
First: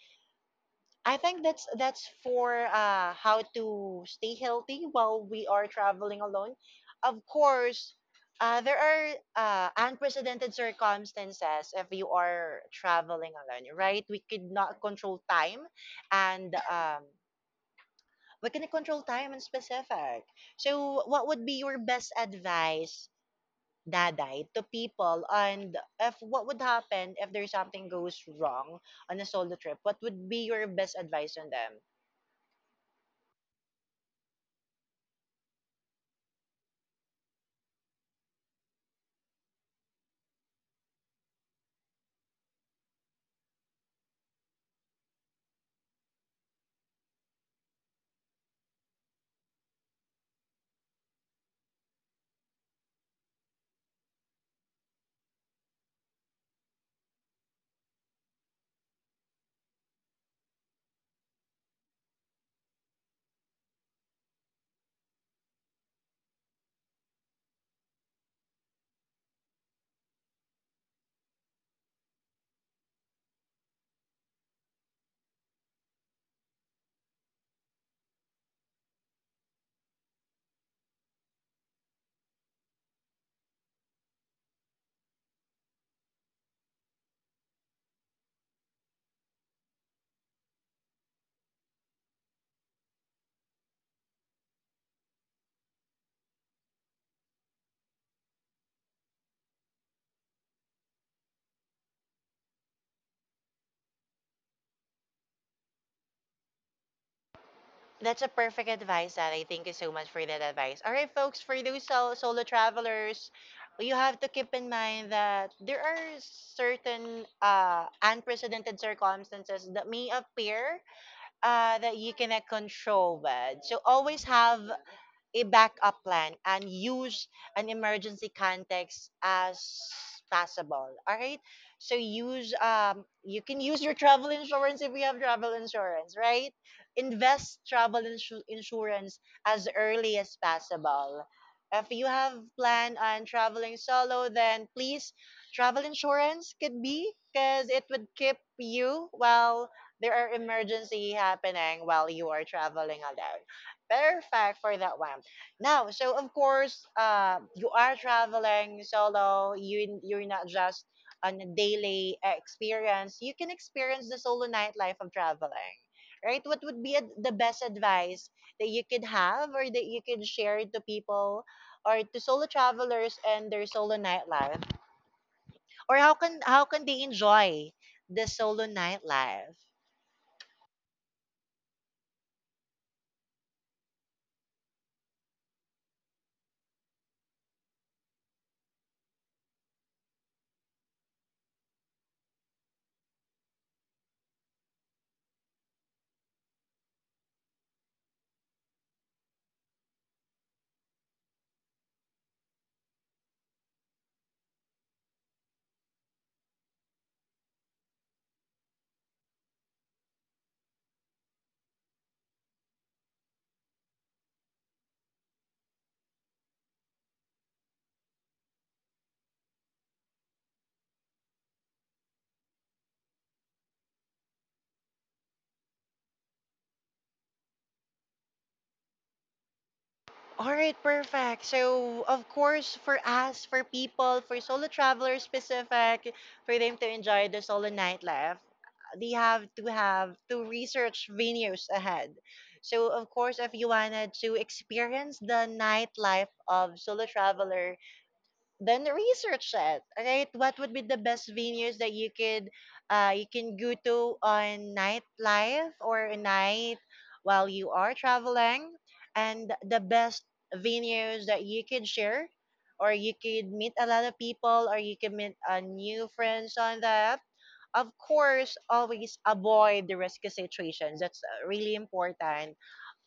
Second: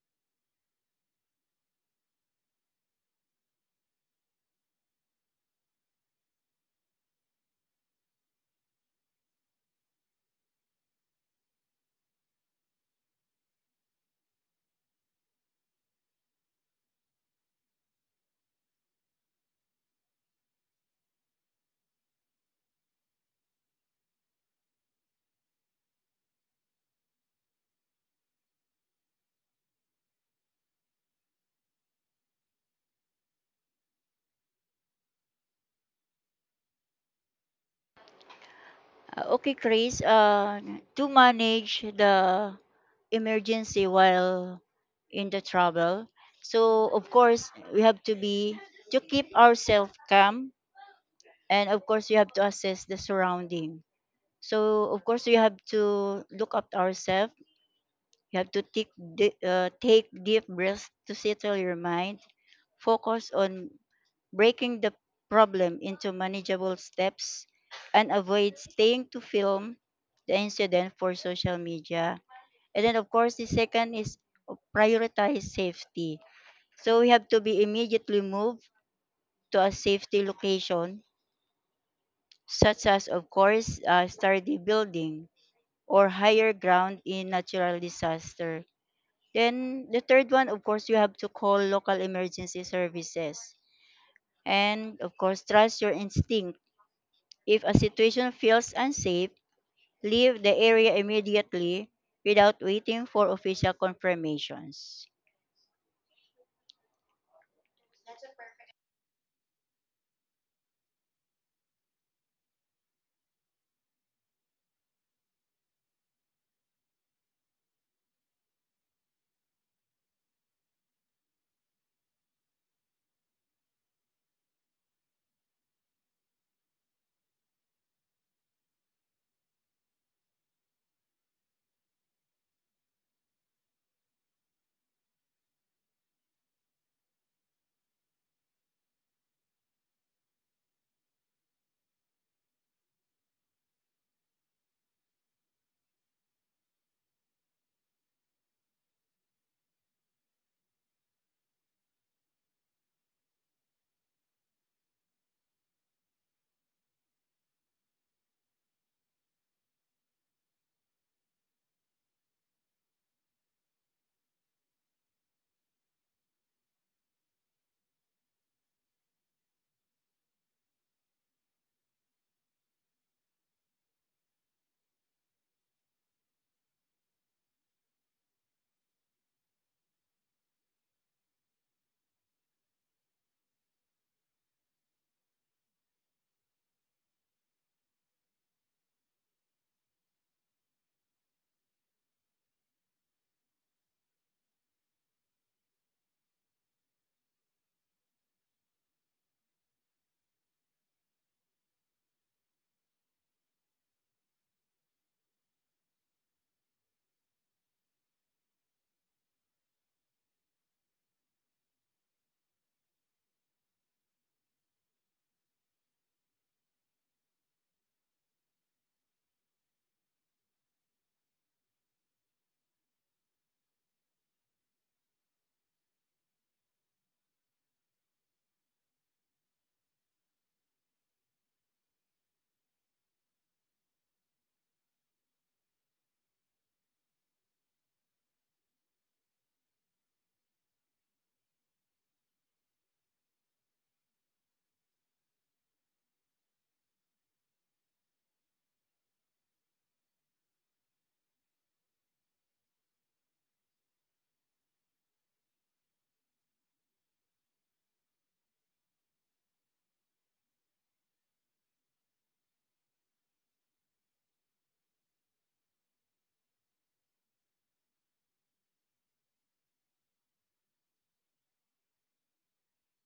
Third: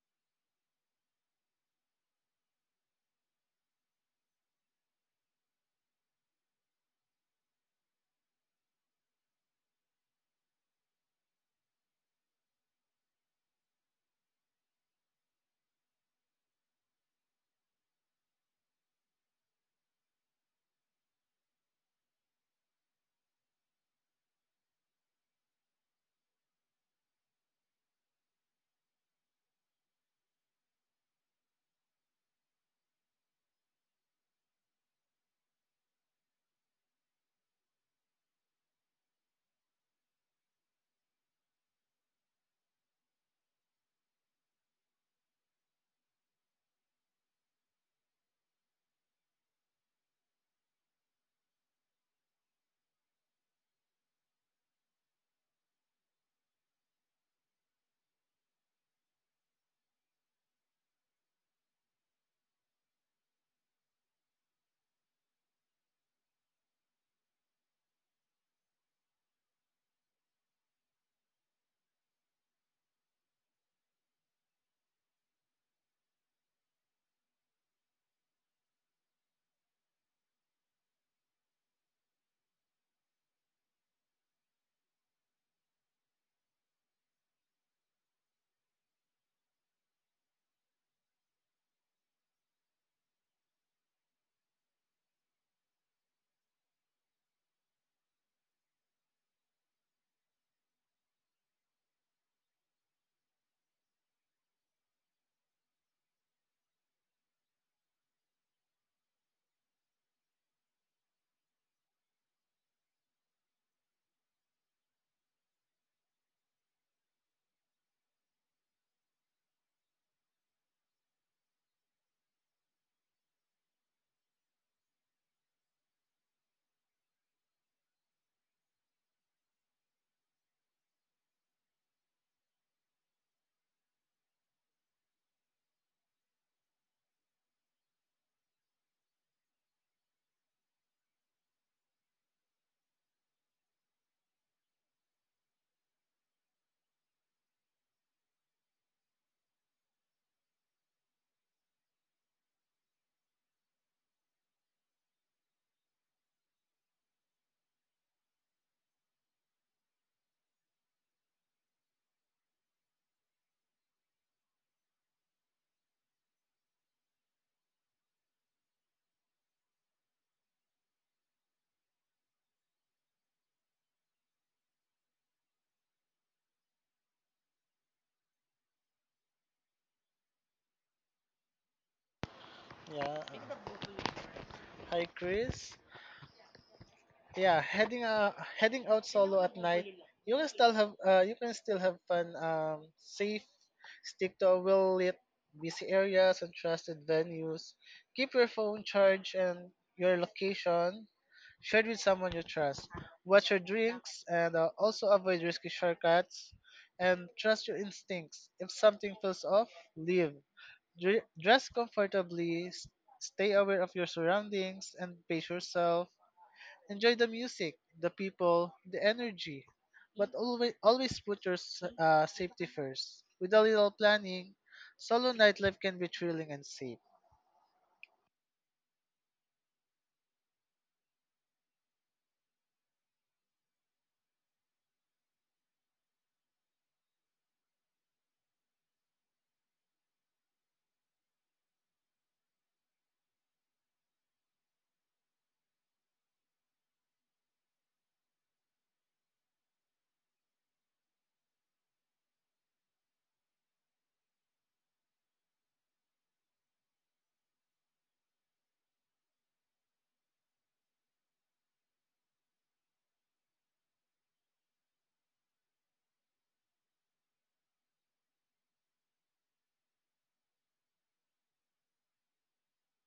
S1: I think that's for how to stay healthy while we are traveling alone. Of course, there are unprecedented circumstances if you are traveling alone, right? We could not control time, and we can control time in specific. So what would be your best advice, Daday, to people? And if what would happen if there's something goes wrong on a solo trip, what would be your best advice on them?
S3: Okay, Chris, to manage the emergency while in the trouble, so of course we have to be to keep ourselves calm, and of course you have to assess the surrounding, so of course you have to look up ourselves. You have to take deep breaths to settle your mind, focus on breaking the problem into manageable steps, and avoid staying to film the incident for social media. And then of course the second is prioritize safety, so we have to be immediately moved to a safety location, such as of course a sturdy building or higher ground in natural disaster. Then the third one, of course, you have to call local emergency services. And of course, trust your instinct. If a situation feels unsafe, leave the area immediately without waiting for official confirmations.
S1: That's a perfect advice, Sally. Thank you so much for that advice. All right, folks, for those solo travelers, you have to keep in mind that there are certain unprecedented circumstances that may appear, that you cannot control. But so always have a backup plan and use an emergency context as possible. All right. So use you can use your travel insurance if you have travel insurance, right? Invest travel insurance as early as possible. If you have plan on traveling solo, then please, travel insurance could be, because it would keep you while there are emergency happening while you are traveling alone. Perfect for that one. Now, so of course, you are traveling solo. You're not just on a daily experience. You can experience the solo nightlife of traveling, right? What would be the best advice that you could have, or that you could share to people, or to solo travelers and their solo nightlife, or how can they enjoy the solo nightlife?
S2: Yeah. Hi, Chris. Yeah, heading heading out solo at night, you can still have fun. Safe. Stick to a well lit, busy areas and trusted venues. Keep your phone charged and your location share it with someone you trust. Watch your drinks and also avoid risky shortcuts. And trust your instincts. If something feels off, leave. Dress comfortably, stay aware of your surroundings, and pace yourself. Enjoy the music, the people, the energy. But always, always put your safety first. With a little planning, solo nightlife can be thrilling and safe.
S1: All right, perfect. So, of course, for us, for people, for solo travelers specific, for them to enjoy the solo nightlife, they have to research venues ahead. So, of course, if you wanted to experience the nightlife of solo traveler, then research it, right? What would be the best venues that you could you can go to on nightlife or a night while you are traveling, and the best venues that you could share, or you could meet a lot of people, or you could meet new friends on that. Of course, always avoid the risky situations. That's really important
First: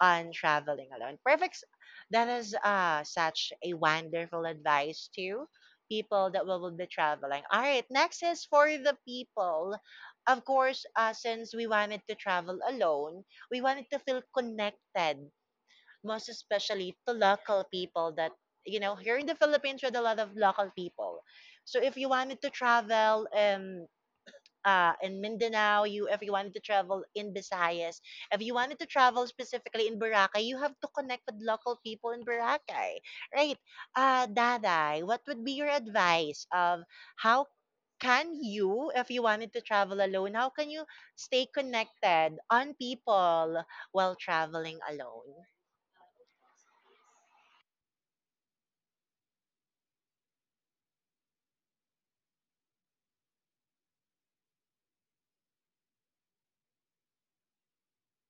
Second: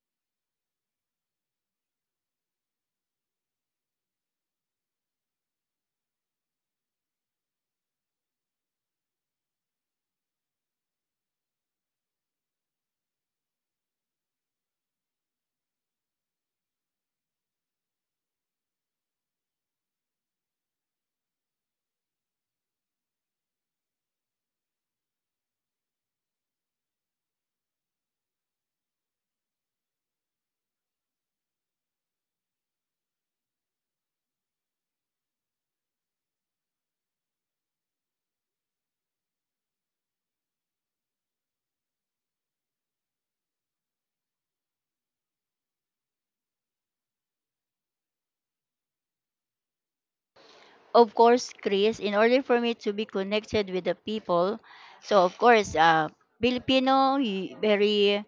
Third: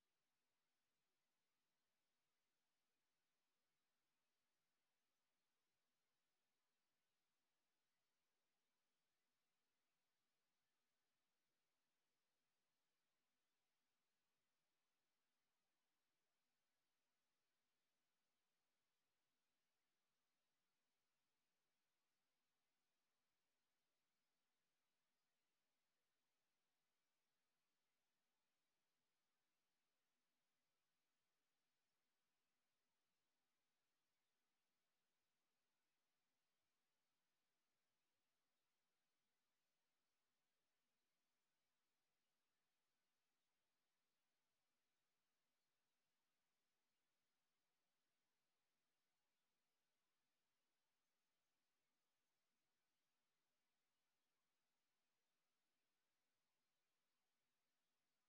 S1: on traveling alone. Perfect. That is such a wonderful advice to people that will be traveling. All right, next is for the people. Of course, since we wanted to travel alone, we wanted to feel connected, most especially to local people that, you know, here in the Philippines, with a lot of local people. So if you wanted to travel in Mindanao, you, if you wanted to travel in Visayas, if you wanted to travel specifically in Boracay, you have to connect with local people in Boracay, right? Daday, what would be your advice of how can you, if you wanted to travel alone, how can you stay connected on people while traveling alone?
S3: Of course, Chris, in order for me to be connected with the people, so of course, Filipino very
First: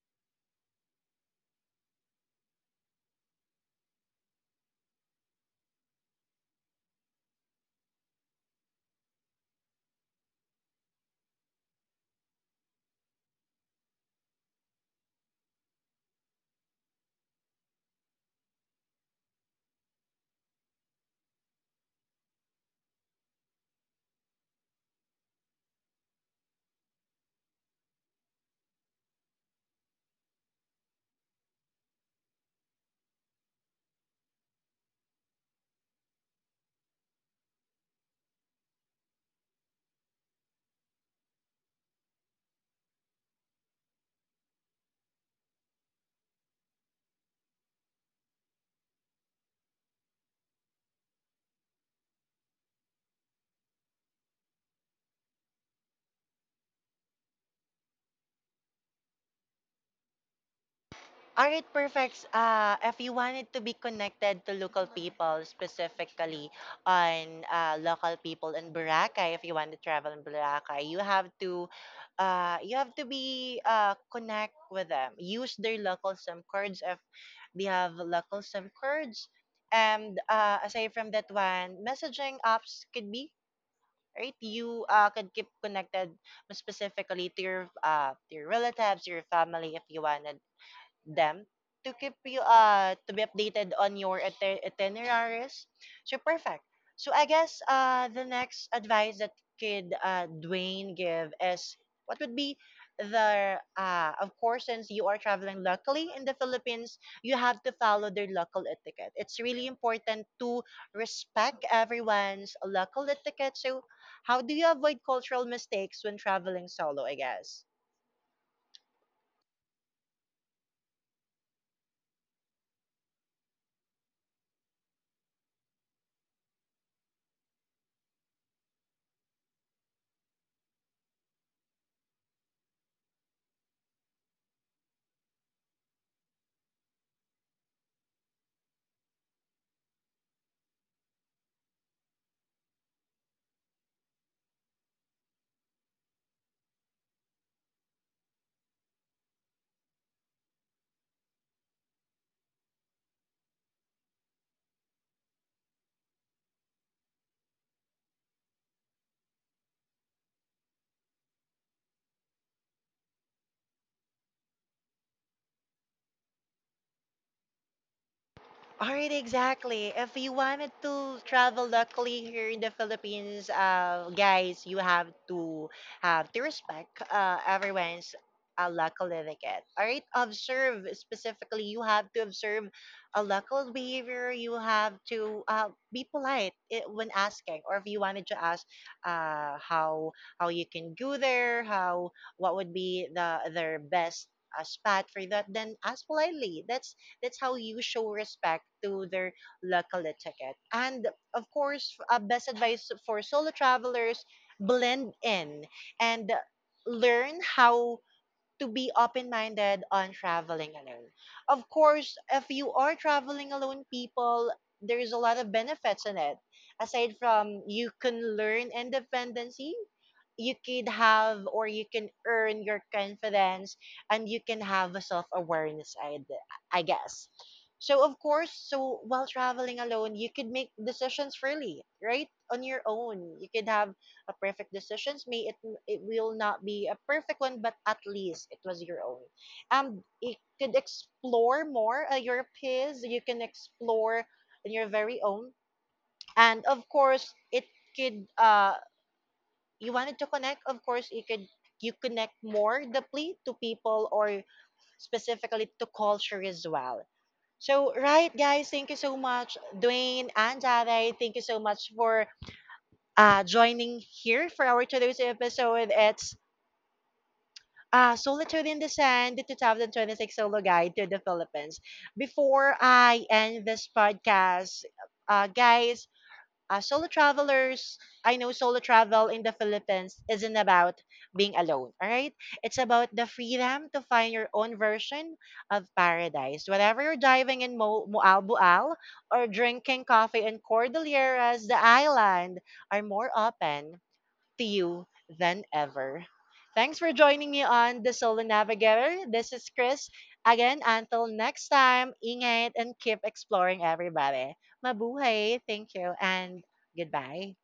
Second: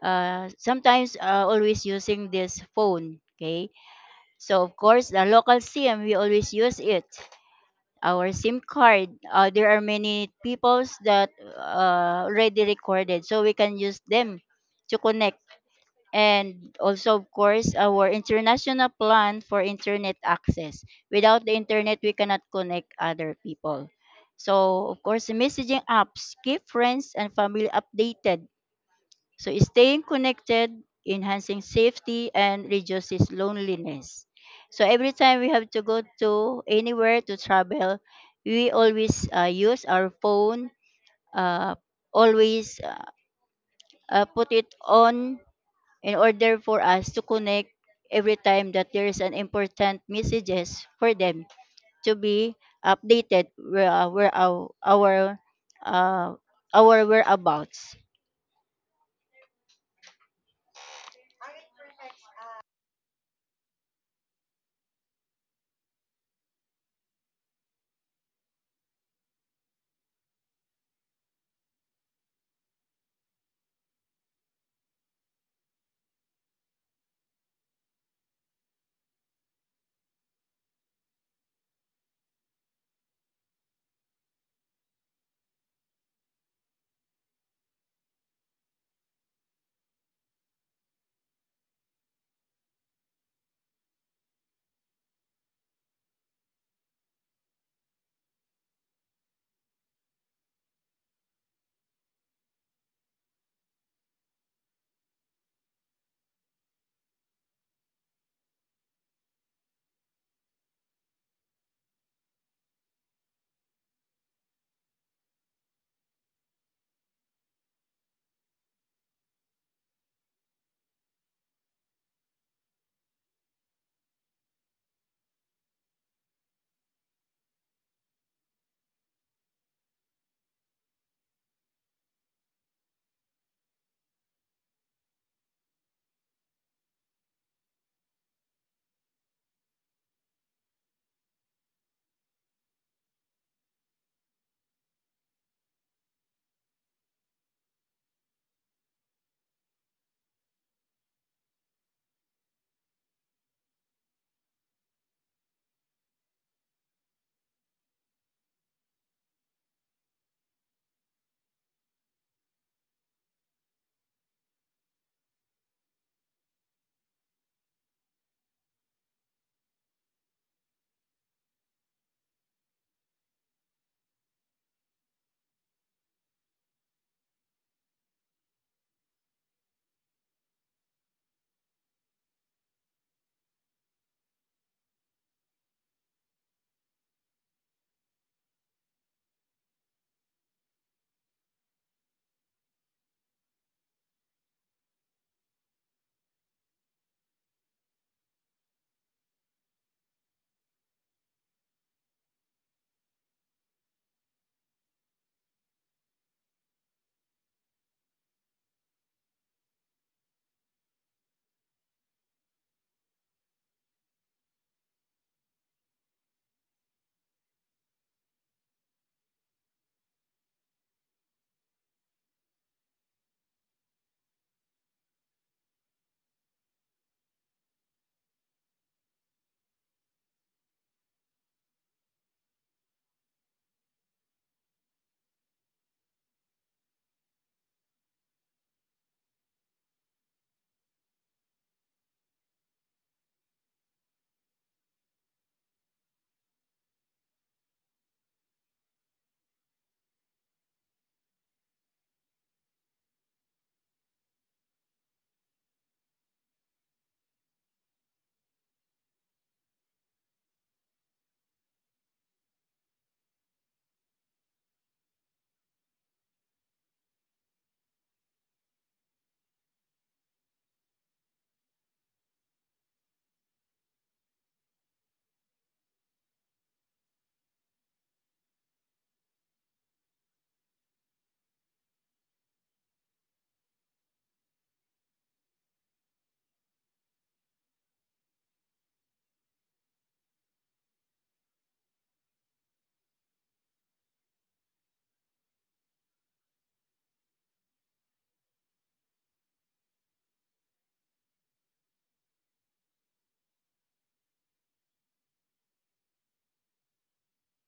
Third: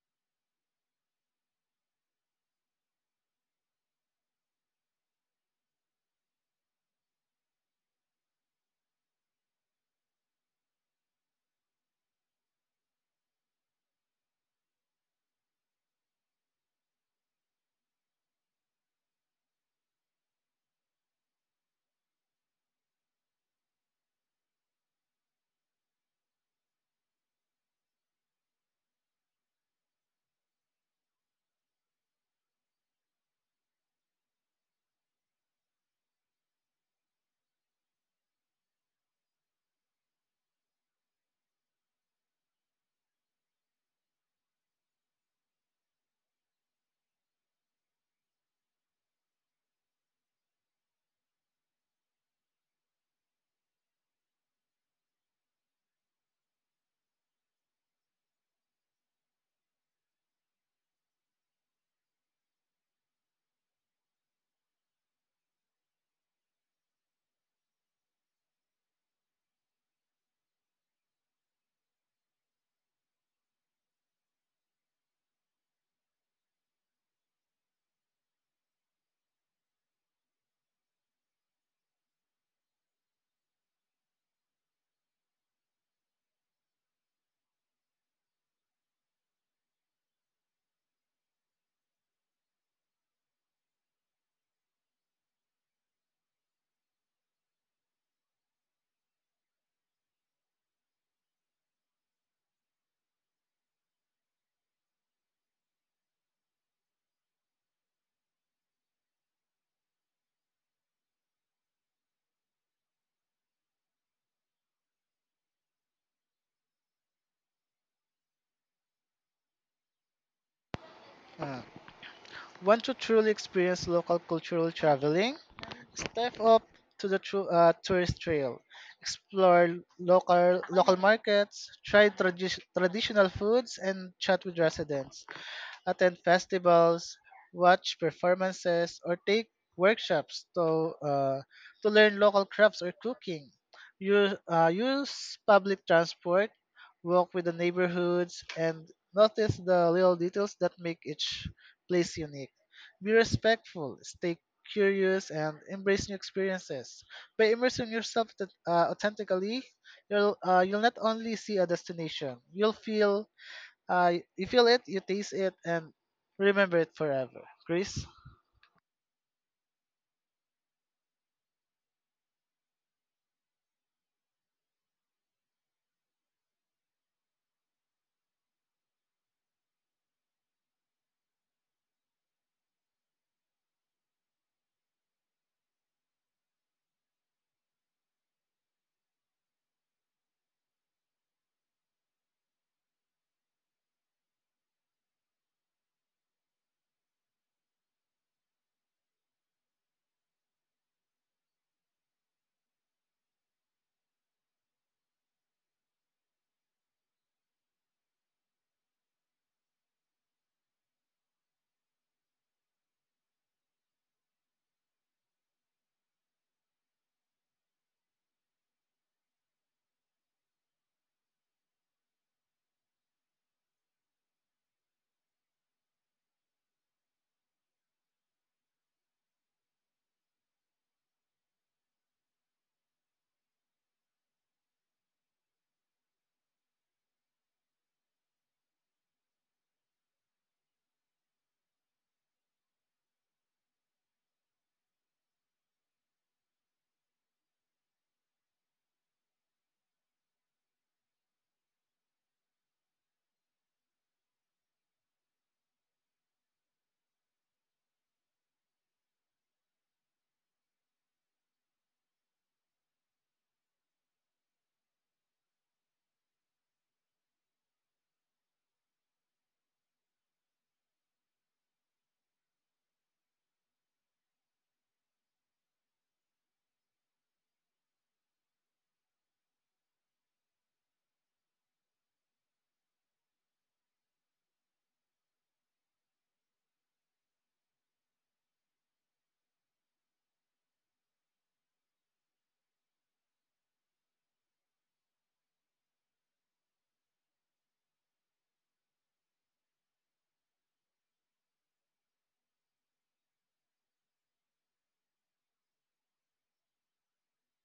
S3: sometimes always using this phone, okay? So of course, the local SIM we always use it. Our SIM card. There are many peoples that already recorded, so we can use them to connect. And also, of course, our international plan for internet access. Without the internet, we cannot connect other people. So, of course, the messaging apps keep friends and family updated, so staying connected, enhancing safety, and reduces loneliness. So every time we have to go to anywhere to travel, we always use our phone, uh, always put it on in order for us to connect every time that there is an important messages for them to be updated where uh, our whereabouts.
S1: All right, perfect. If you wanted to be connected to local people, specifically on local people in Boracay, if you want to travel in Boracay, you have to be connect with them. Use their local SIM cards if they have local SIM cards, and aside from that one, messaging apps could be right. You could keep connected specifically to your relatives, your family, if you wanted them to keep you to be updated on your itineraries. So perfect. So I guess the next advice that could Dwayne give is what would be the of course, since you are traveling locally in the Philippines, you have to follow their local etiquette. It's really important to respect everyone's local etiquette. So how do you avoid cultural mistakes when traveling solo, I guess?
S2: Uh, Want to truly experience local cultural traveling? Step up to the tourist trail. Explore local markets, try traditional foods, and chat with residents attend festivals, watch performances, or take workshops to learn local crafts or cooking. Use public transport, walk with the neighborhoods, and notice the little details that make each place unique. Be respectful, stay curious, and embrace new experiences. By immersing yourself authentically, you'll not only see a destination, you'll feel you feel it, you taste it, and remember it forever. Chris?
S1: All right, exactly. If you wanted to travel locally here in the Philippines, guys, you have to respect everyone's local etiquette. All right, observe specifically. You have to observe a local behavior. You have to be polite when asking, or if you wanted to ask how you can go there, how, what would be the their best spot for that, then ask politely. That's how you show respect to their local etiquette. And of course, best advice for solo travelers, blend in and learn how to be open minded on traveling alone. Of course, if you are traveling alone, people, there's a lot of benefits in it. Aside from, you can learn independency, you could have, or you can earn your confidence, and you can have a self-awareness, I guess. So of course, so while traveling alone, you could make decisions freely, right, on your own. You could have a perfect decisions, may it, it will not be a perfect one, but at least it was your own. You could explore more your peers, you can explore on your very own. And of course, it could you wanted to connect, of course, you could, you connect more deeply to people, or specifically to culture as well. So, right, guys, thank you so much, Dwayne and Jade. Thank you so much for joining here for our today's episode. It's Solitude in the Sand, the 2026 Solo Guide to the Philippines. Before I end this podcast, guys, solo travelers, I know solo travel in the Philippines isn't about being alone, all right? It's about the freedom to find your own version of paradise. Whether you're diving in Mualbual, or drinking coffee in Cordilleras, the island are more open to you than ever. Thanks for joining me on The Solo Navigator. This is Chris. Again, until next time, ingay and keep exploring everybody. Mabuhay. Thank you and goodbye.